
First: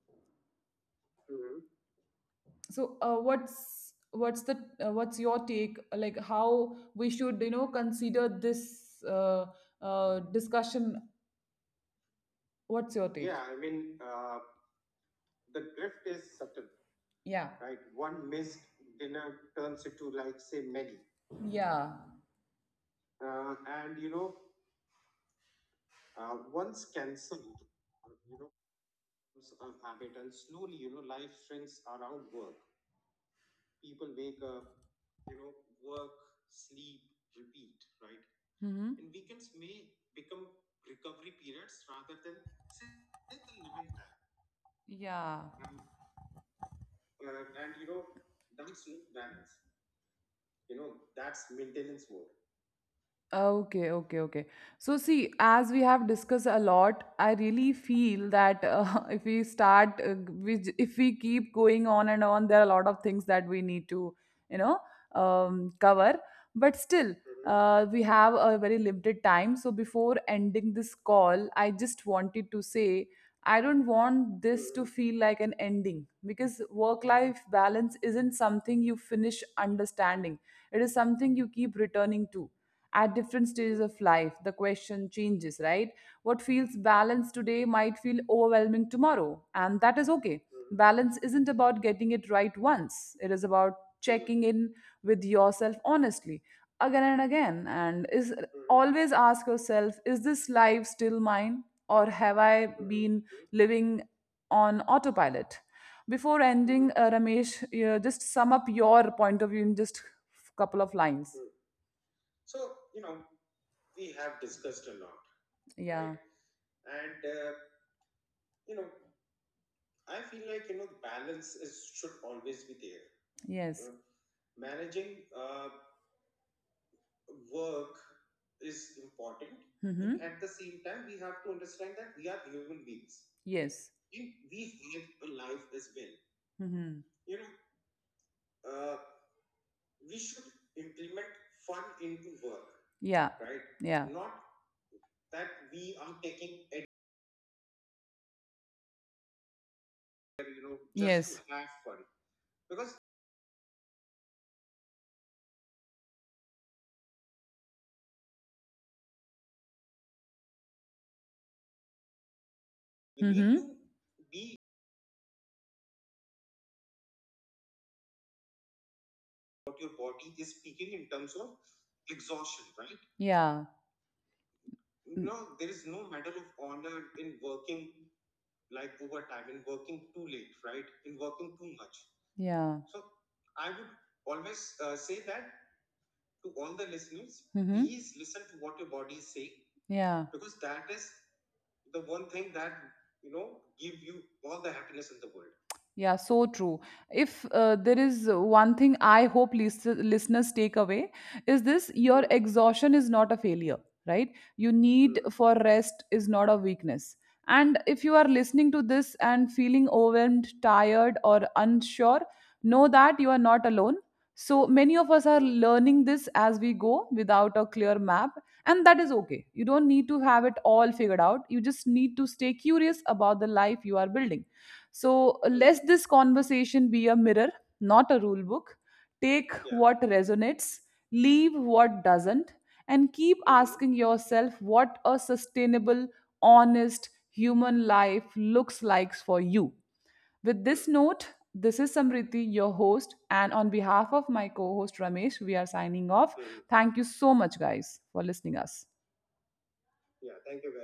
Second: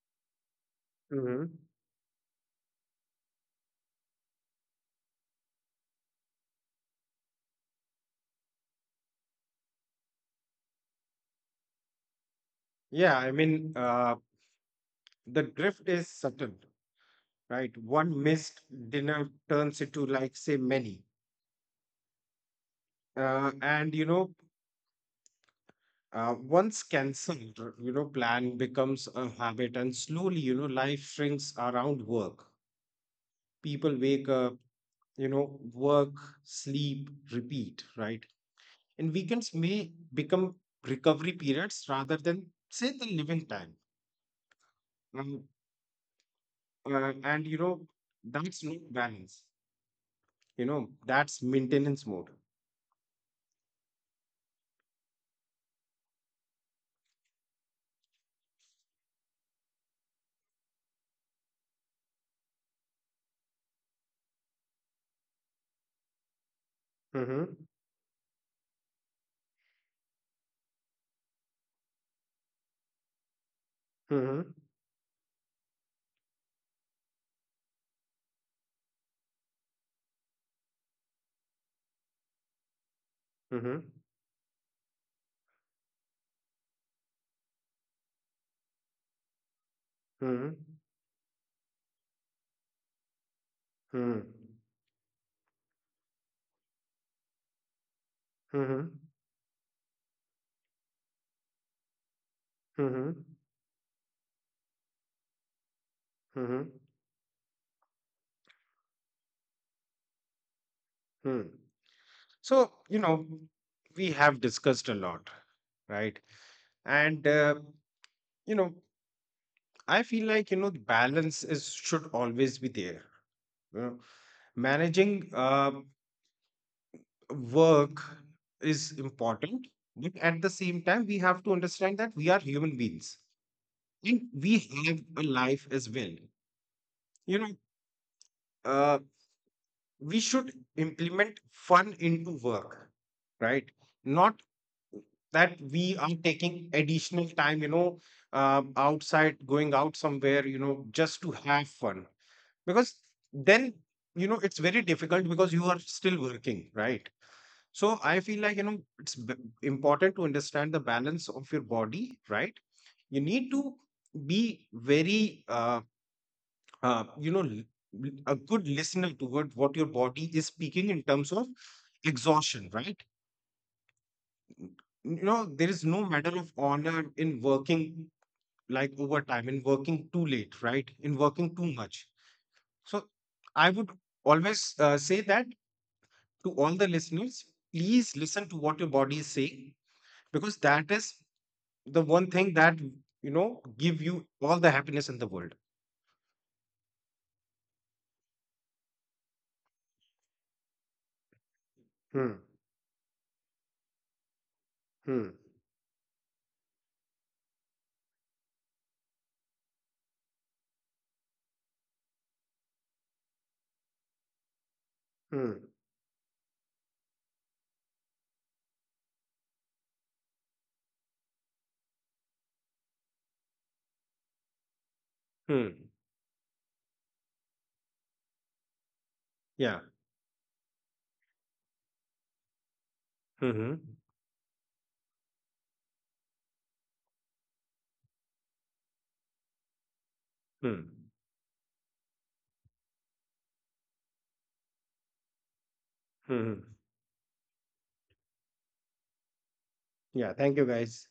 [SPEAKER 2] Hmm.
[SPEAKER 1] So what's your take, like how we should, you know, consider this discussion? What's your
[SPEAKER 2] Yeah,
[SPEAKER 1] take?
[SPEAKER 2] I mean, the drift is subtle,
[SPEAKER 1] Yeah.
[SPEAKER 2] right? One missed dinner turns into, like, say, many.
[SPEAKER 1] Yeah.
[SPEAKER 2] And, once cancelled, plan becomes a habit, and slowly, life shrinks around work. People wake up, work, sleep, repeat, right? And
[SPEAKER 1] Hmm.
[SPEAKER 2] weekends may become recovery periods rather than, say, the living time. Um,
[SPEAKER 1] Yeah.
[SPEAKER 2] and, that's no balance. you know that's maintenance mode.
[SPEAKER 1] Okay, okay, okay. So, see, as we have discussed a lot, I really feel that if we start, if we keep going on and on, there are a lot of things that we need to, you know, cover. But still,
[SPEAKER 2] Mm-hmm.
[SPEAKER 1] we have a very limited time. So, before ending this call, I just wanted to say I don't
[SPEAKER 2] Mm-hmm.
[SPEAKER 1] want this to feel like an ending because work life balance isn't something you finish understanding. It is something you keep returning to. At different
[SPEAKER 2] Mm-hmm.
[SPEAKER 1] stages of life, the question changes, right? What feels balanced today might feel overwhelming tomorrow, and that is
[SPEAKER 2] Mm-hmm.
[SPEAKER 1] okay. Balance isn't about getting it right once. It is about checking in with yourself honestly again and again. And is
[SPEAKER 2] Mm-hmm. Mm-hmm.
[SPEAKER 1] always ask yourself, is this life still mine, or have I
[SPEAKER 2] Mm-hmm.
[SPEAKER 1] been living on autopilot? Before
[SPEAKER 2] Mm-hmm.
[SPEAKER 1] ending, Ramesh, just sum up your point of view in just couple of
[SPEAKER 2] Mm.
[SPEAKER 1] lines.
[SPEAKER 2] So, you know we have discussed a lot, right?
[SPEAKER 1] Yeah.
[SPEAKER 2] And you know I feel like, the balance is should always be there. you know
[SPEAKER 1] Yes.
[SPEAKER 2] Managing uh, work is important, but
[SPEAKER 1] Mm-hmm.
[SPEAKER 2] at the same time we have to understand that we are human beings,
[SPEAKER 1] Yes.
[SPEAKER 2] and we have a life as well.
[SPEAKER 1] Mm-hmm.
[SPEAKER 2] you know uh, we should implement fun into work,
[SPEAKER 1] Yeah.
[SPEAKER 2] right?
[SPEAKER 1] Yeah.
[SPEAKER 2] Not that we are taking additional time, outside, going out somewhere, just to
[SPEAKER 1] Yes.
[SPEAKER 2] have fun. Because then, it's very difficult because you are still working, right? So I feel like, it's important to understand the balance of your body, right? You need to
[SPEAKER 1] Mm-hmm.
[SPEAKER 2] be very, uh, you know l- a good listener to what your body is speaking in terms of exhaustion, right?
[SPEAKER 1] Yeah.
[SPEAKER 2] N- there is no matter of honor in working like overtime, in working too late, right, in working too much.
[SPEAKER 1] Yeah.
[SPEAKER 2] So I would always, say that to all the listeners, please listen to what your body is saying.
[SPEAKER 1] Yeah.
[SPEAKER 2] Because that is the one thing that, you know give you all the happiness in the world.
[SPEAKER 1] Yeah, so true. If there is one thing I hope listeners take away is this:
[SPEAKER 2] Hmm.
[SPEAKER 1] your exhaustion is not a failure, right? You
[SPEAKER 2] Hmm.
[SPEAKER 1] need for rest is not a weakness. And if you are listening to this and feeling overwhelmed, tired, or unsure, know that you are not alone. So many of us
[SPEAKER 2] Hmm.
[SPEAKER 1] are learning this as we go without a clear map, and that is okay. You don't need to have it all figured out. You just need to stay curious about the life you are building. So
[SPEAKER 2] Hmm.
[SPEAKER 1] let this conversation be a mirror, not a rule book. Take
[SPEAKER 2] Yeah.
[SPEAKER 1] what resonates, leave what doesn't, and keep Mhm.
[SPEAKER 2] Hmm.
[SPEAKER 1] asking yourself what a sustainable, honest human life looks like for you. With this
[SPEAKER 2] Hmm.
[SPEAKER 1] note, this is Samriti, your host, and on behalf of my co host Ramesh, we are signing
[SPEAKER 2] Hmm. Hmm.
[SPEAKER 1] off. Thank you so much, guys, for listening us.
[SPEAKER 2] Yeah. Thank you, guys.